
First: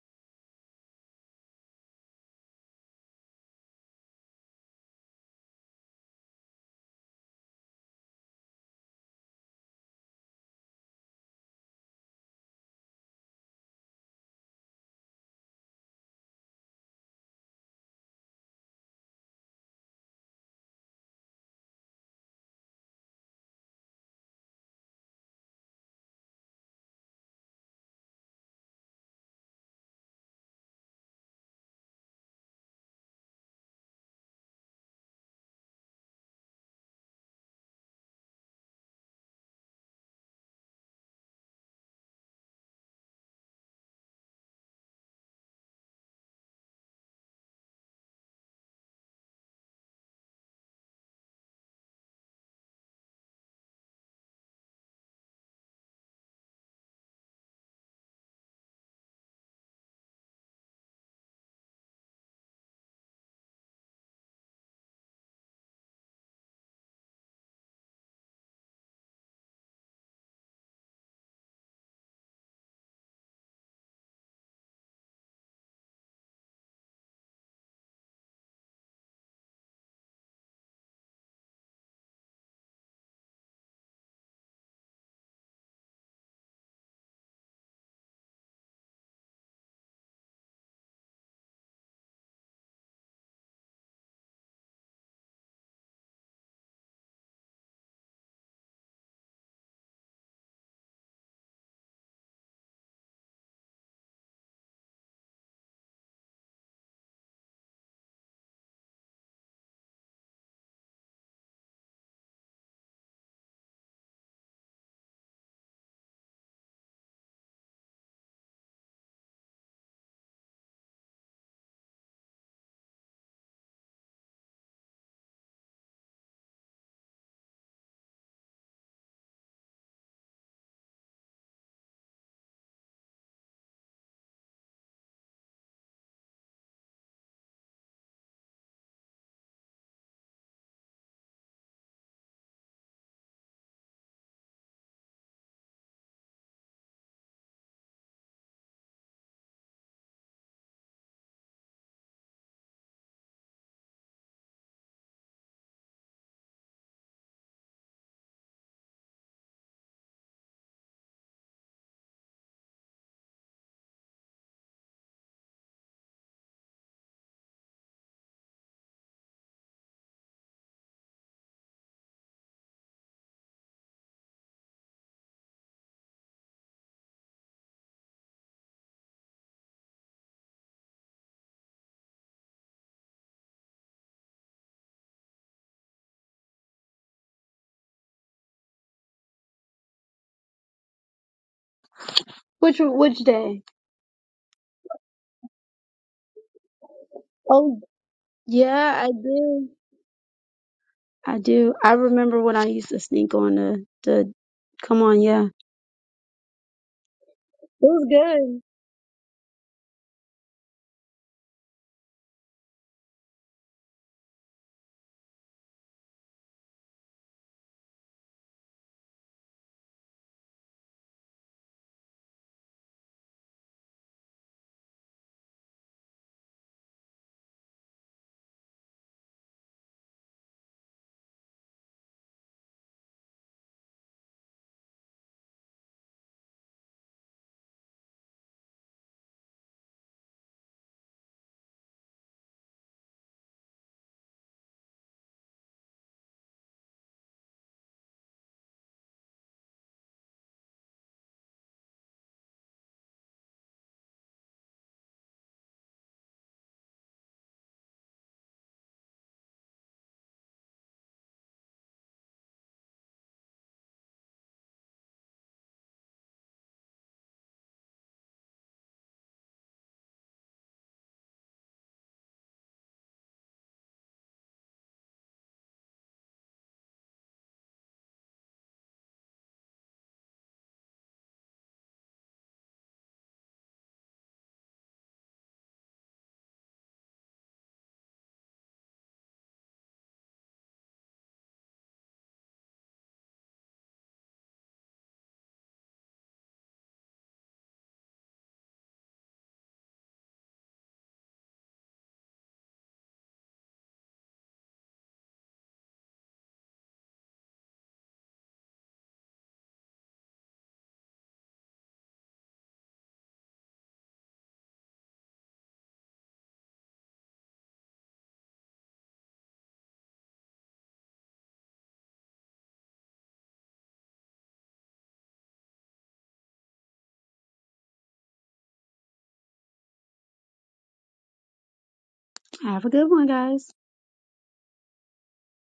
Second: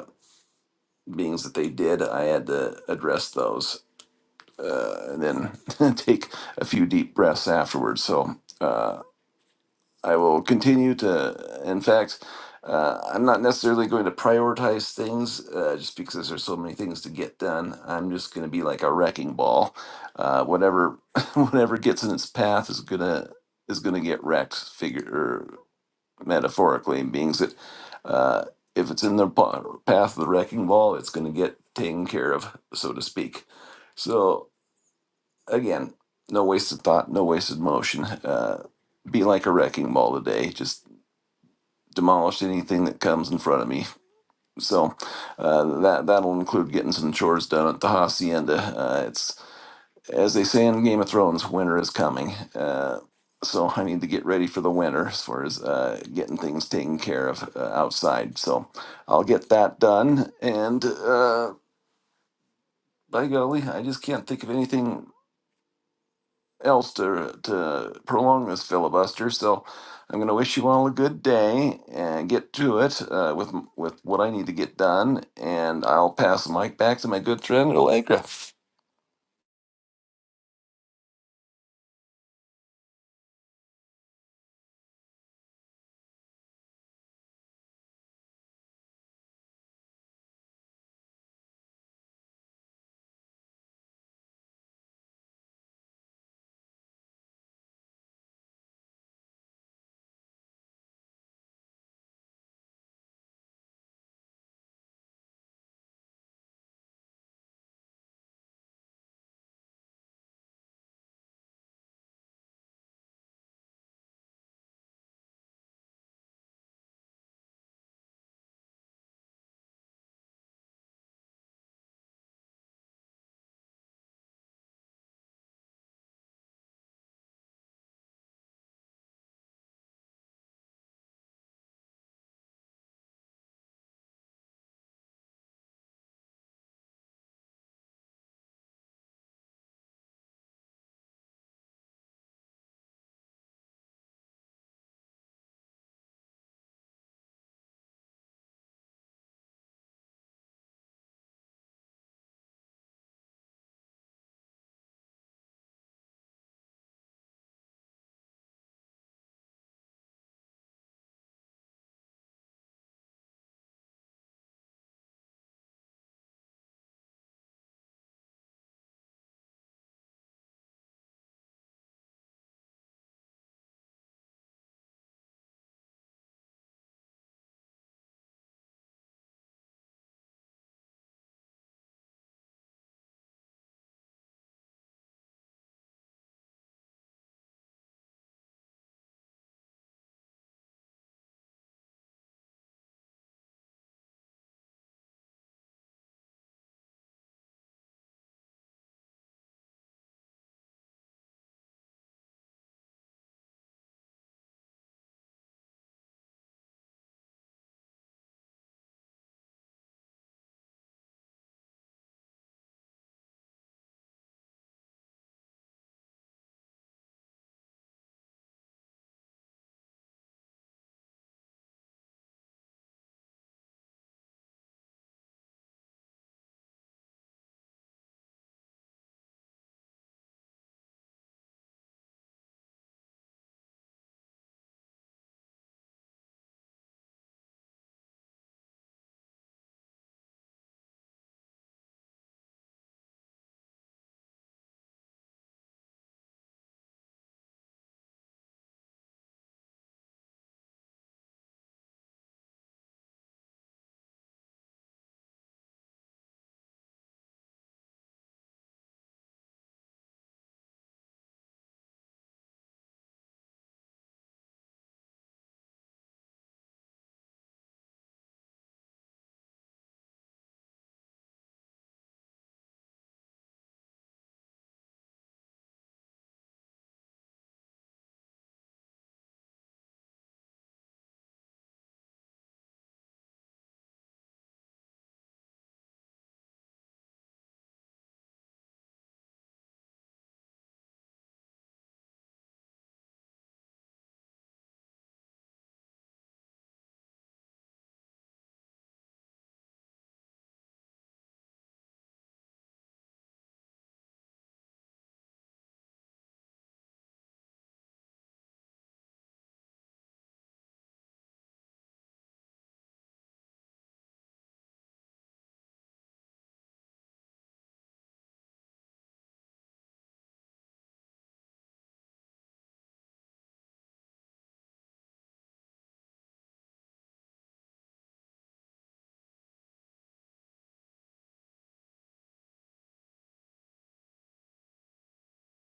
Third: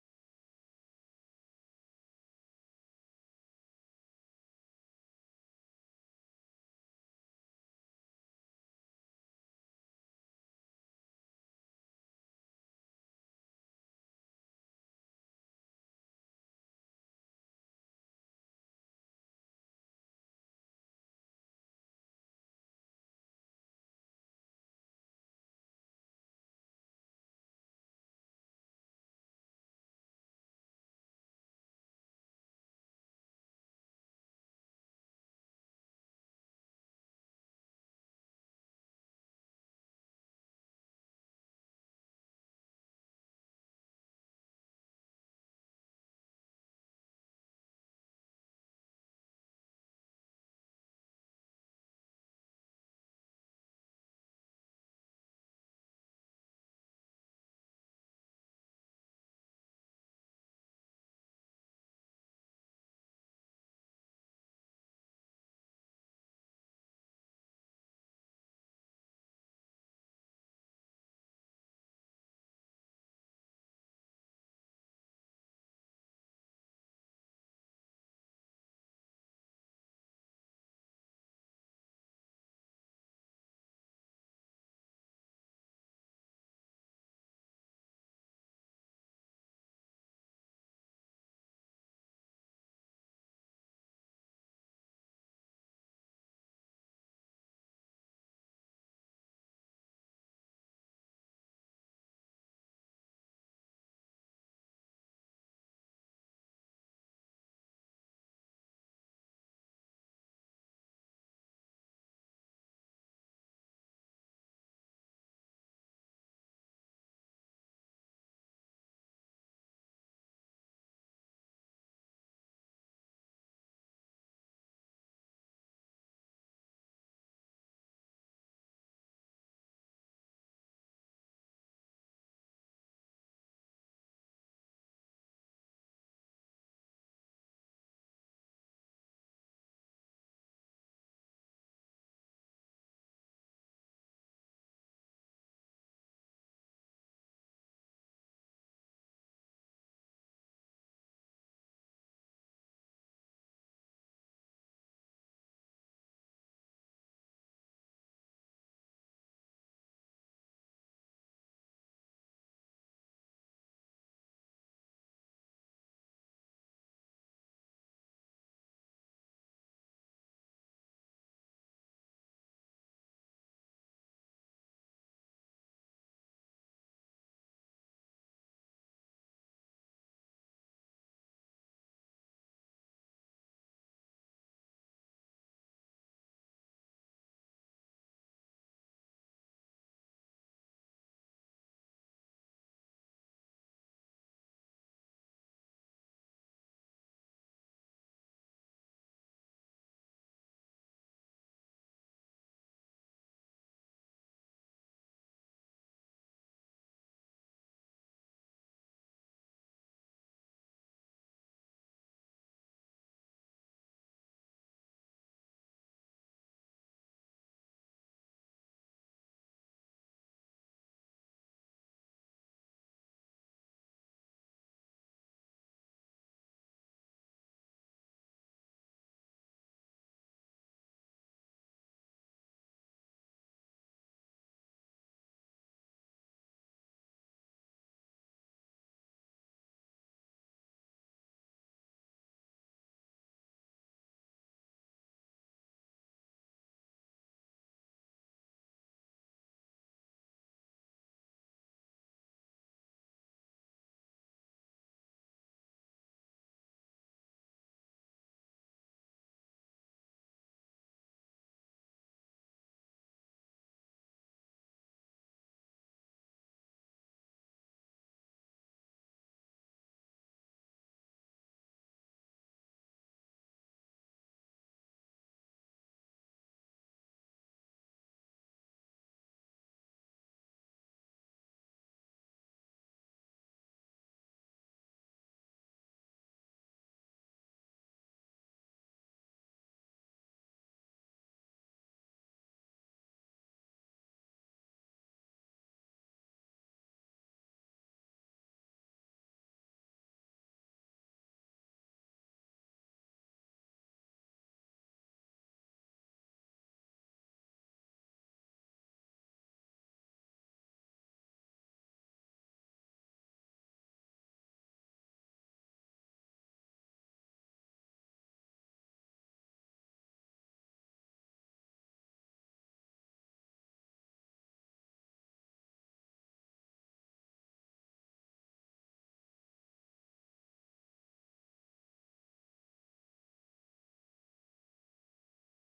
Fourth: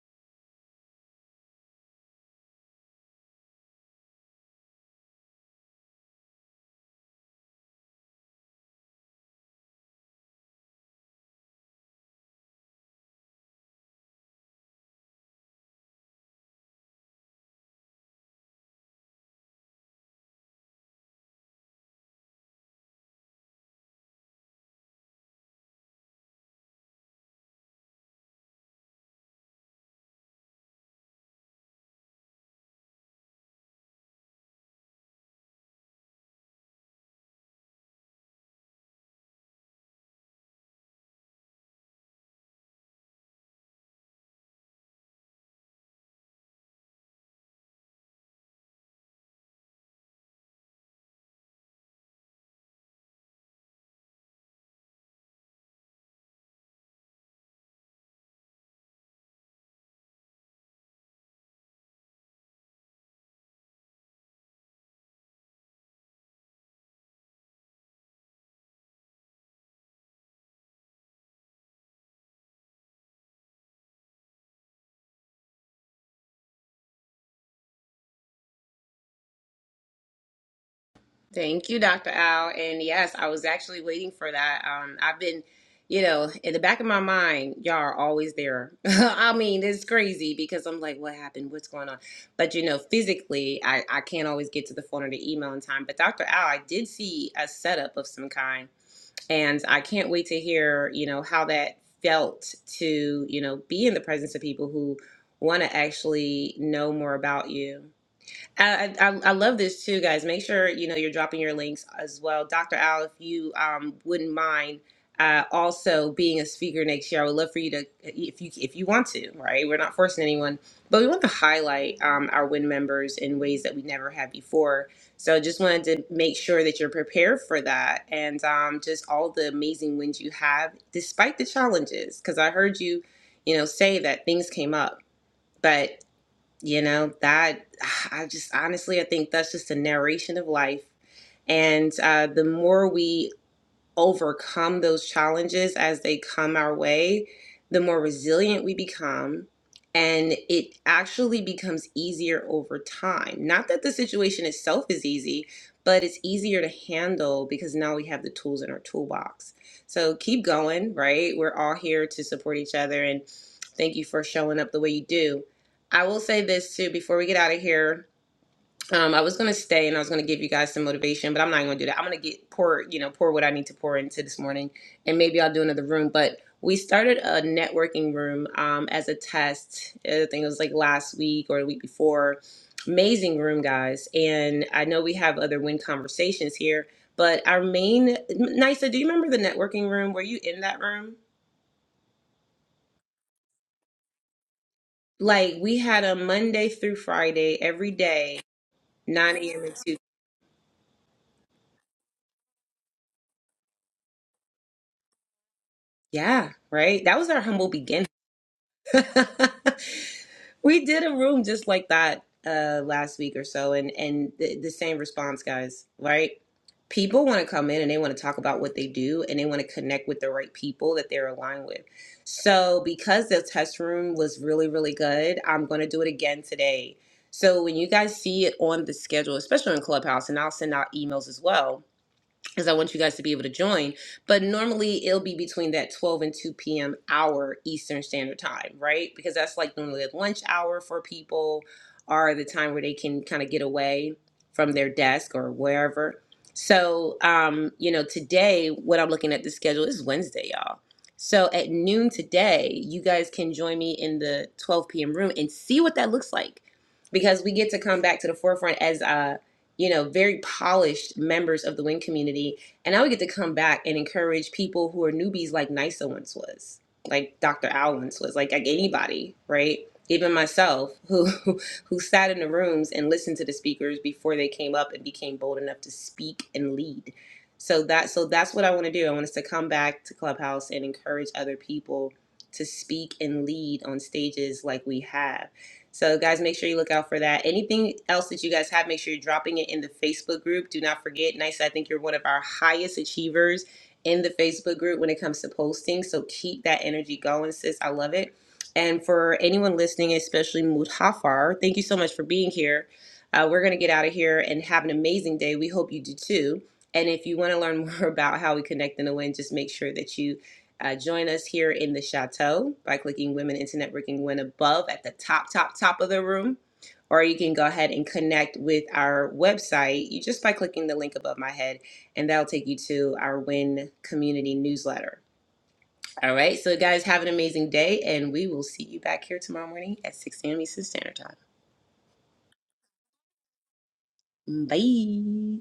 Speaker 4: beings that they did, I had to address those uh, and then take a few deep breaths afterwards. So uh, I will continue to, in fact, uh, I'm not necessarily going to prioritize things uh, just because there's so many things to get done. I'm just going to be like a wrecking ball. Uh, whatever, whatever gets in its path is gonna is gonna get wrecked. Figure metaphorically means that uh, if it's in the pa- path of the wrecking ball, it's going to get taken care of, so to speak. So again, no wasted thought, no wasted motion. Uh, be like a wrecking ball today. Just demolish anything that comes in front of me. So uh, that that'll include getting some chores done at the hacienda. Uh, it's as they say in Game of Thrones, winter is coming. Uh, so I need to get ready for the winter as far as uh, getting things taken care of uh, outside. So I'll get that done. And uh, by golly, I just can't think of anything else to, to prolong this filibuster. So I'm going to wish you all a good day and get to it uh, with, with what I need to get done. And I'll pass the mic back to my good friend, Allegra.
Speaker 1: Thank you, Dr. Al. And yes, I was actually waiting for that. Um, I've been, you know, in the back of my mind, y'all are always there. I mean, it's crazy because I'm like, what happened? What's going on? But you know, physically, I, I can't always get to the phone or the email in time. But Dr. Al, I did see a setup of some kind, and I can't wait to hear, you know, how that felt to, you know, be in the presence of people who want to actually know more about you. I, I, I love this too, guys. Make sure you know you're dropping your links as well, Dr. Al. If you um, wouldn't mind uh, also being a speaker next year, I would love for you to, if you if you want to, right? We're not forcing anyone, but we want to highlight um, our WIN members in ways that we never have before. So just wanted to make sure that you're prepared for that, and um, just all the amazing wins you have, despite the challenges. Because I heard you, you know, say that things came up, but you know, that I just honestly, I think that's just a narration of life. And uh, the more we overcome those challenges as they come our way, the more resilient we become. And it actually becomes easier over time. Not that the situation itself is easy, but it's easier to handle because now we have the tools in our toolbox. So keep going, right? We're all here to support each other. And thank you for showing up the way you do. I will say this too before we get out of here um, I was gonna stay and I was gonna give you guys some motivation, but I'm not gonna do that. I'm gonna get pour, you know, pour what I need to pour into this morning, and maybe I'll do another room. But we started a networking room um, as a test. I think it was like last week or the week before. Amazing room, guys. And I know we have other win conversations here, but our main Nisa, do you remember the networking room? Were you in that room?
Speaker 3: Which which day?
Speaker 1: Like we had a Monday through Friday
Speaker 3: Oh
Speaker 1: every day,
Speaker 3: yeah, I
Speaker 1: 9 a.m.
Speaker 3: do.
Speaker 1: and 2.
Speaker 3: I do. I remember when I used to sneak on the the. Come on, yeah. It
Speaker 1: Yeah, right. That was our humble beginnings
Speaker 3: was good.
Speaker 1: we did a room just like that uh last week or so and and the, the same response guys right people want to come in and they want to talk about what they do and they want to connect with the right people that they're aligned with so because the test room was really really good i'm going to do it again today so when you guys see it on the schedule especially in clubhouse and i'll send out emails as well because I want you guys to be able to join. But normally it'll be between that 12 and 2 p.m. hour Eastern Standard Time, right? Because that's like normally a lunch hour for people or the time where they can kind of get away from their desk or wherever. So, um, you know, today, what I'm looking at the schedule is Wednesday, y'all. So at noon today, you guys can join me in the 12 p.m. room and see what that looks like because we get to come back to the forefront as uh you know, very polished members of the wing community. And I would get to come back and encourage people who are newbies like NISA once was, like Dr. Al once was, like, like anybody, right? Even myself, who who sat in the rooms and listened to the speakers before they came up and became bold enough to speak and lead. So that so that's what I want to do. I want us to come back to Clubhouse and encourage other people to speak and lead on stages like we have. So, guys, make sure you look out for that. Anything else that you guys have, make sure you're dropping it in the Facebook group. Do not forget, Nice, I think you're one of our highest achievers in the Facebook group when it comes to posting. So, keep that energy going, sis. I love it. And for anyone listening, especially Mutafar, thank you so much for being here. Uh, we're going to get out of here and have an amazing day. We hope you do too. And if you want to learn more about how we connect in the wind, just make sure that you uh, join us here in the chateau by clicking Women into Networking Win above at the top, top, top of the room. Or you can go ahead and connect with our website you just by clicking the link above my head, and that'll take you to our Win community newsletter. All right, so guys, have an amazing day, and we will see you back here tomorrow morning at 6 a.m. Eastern Standard
Speaker 3: Have a good one, guys.
Speaker 1: Time. Bye.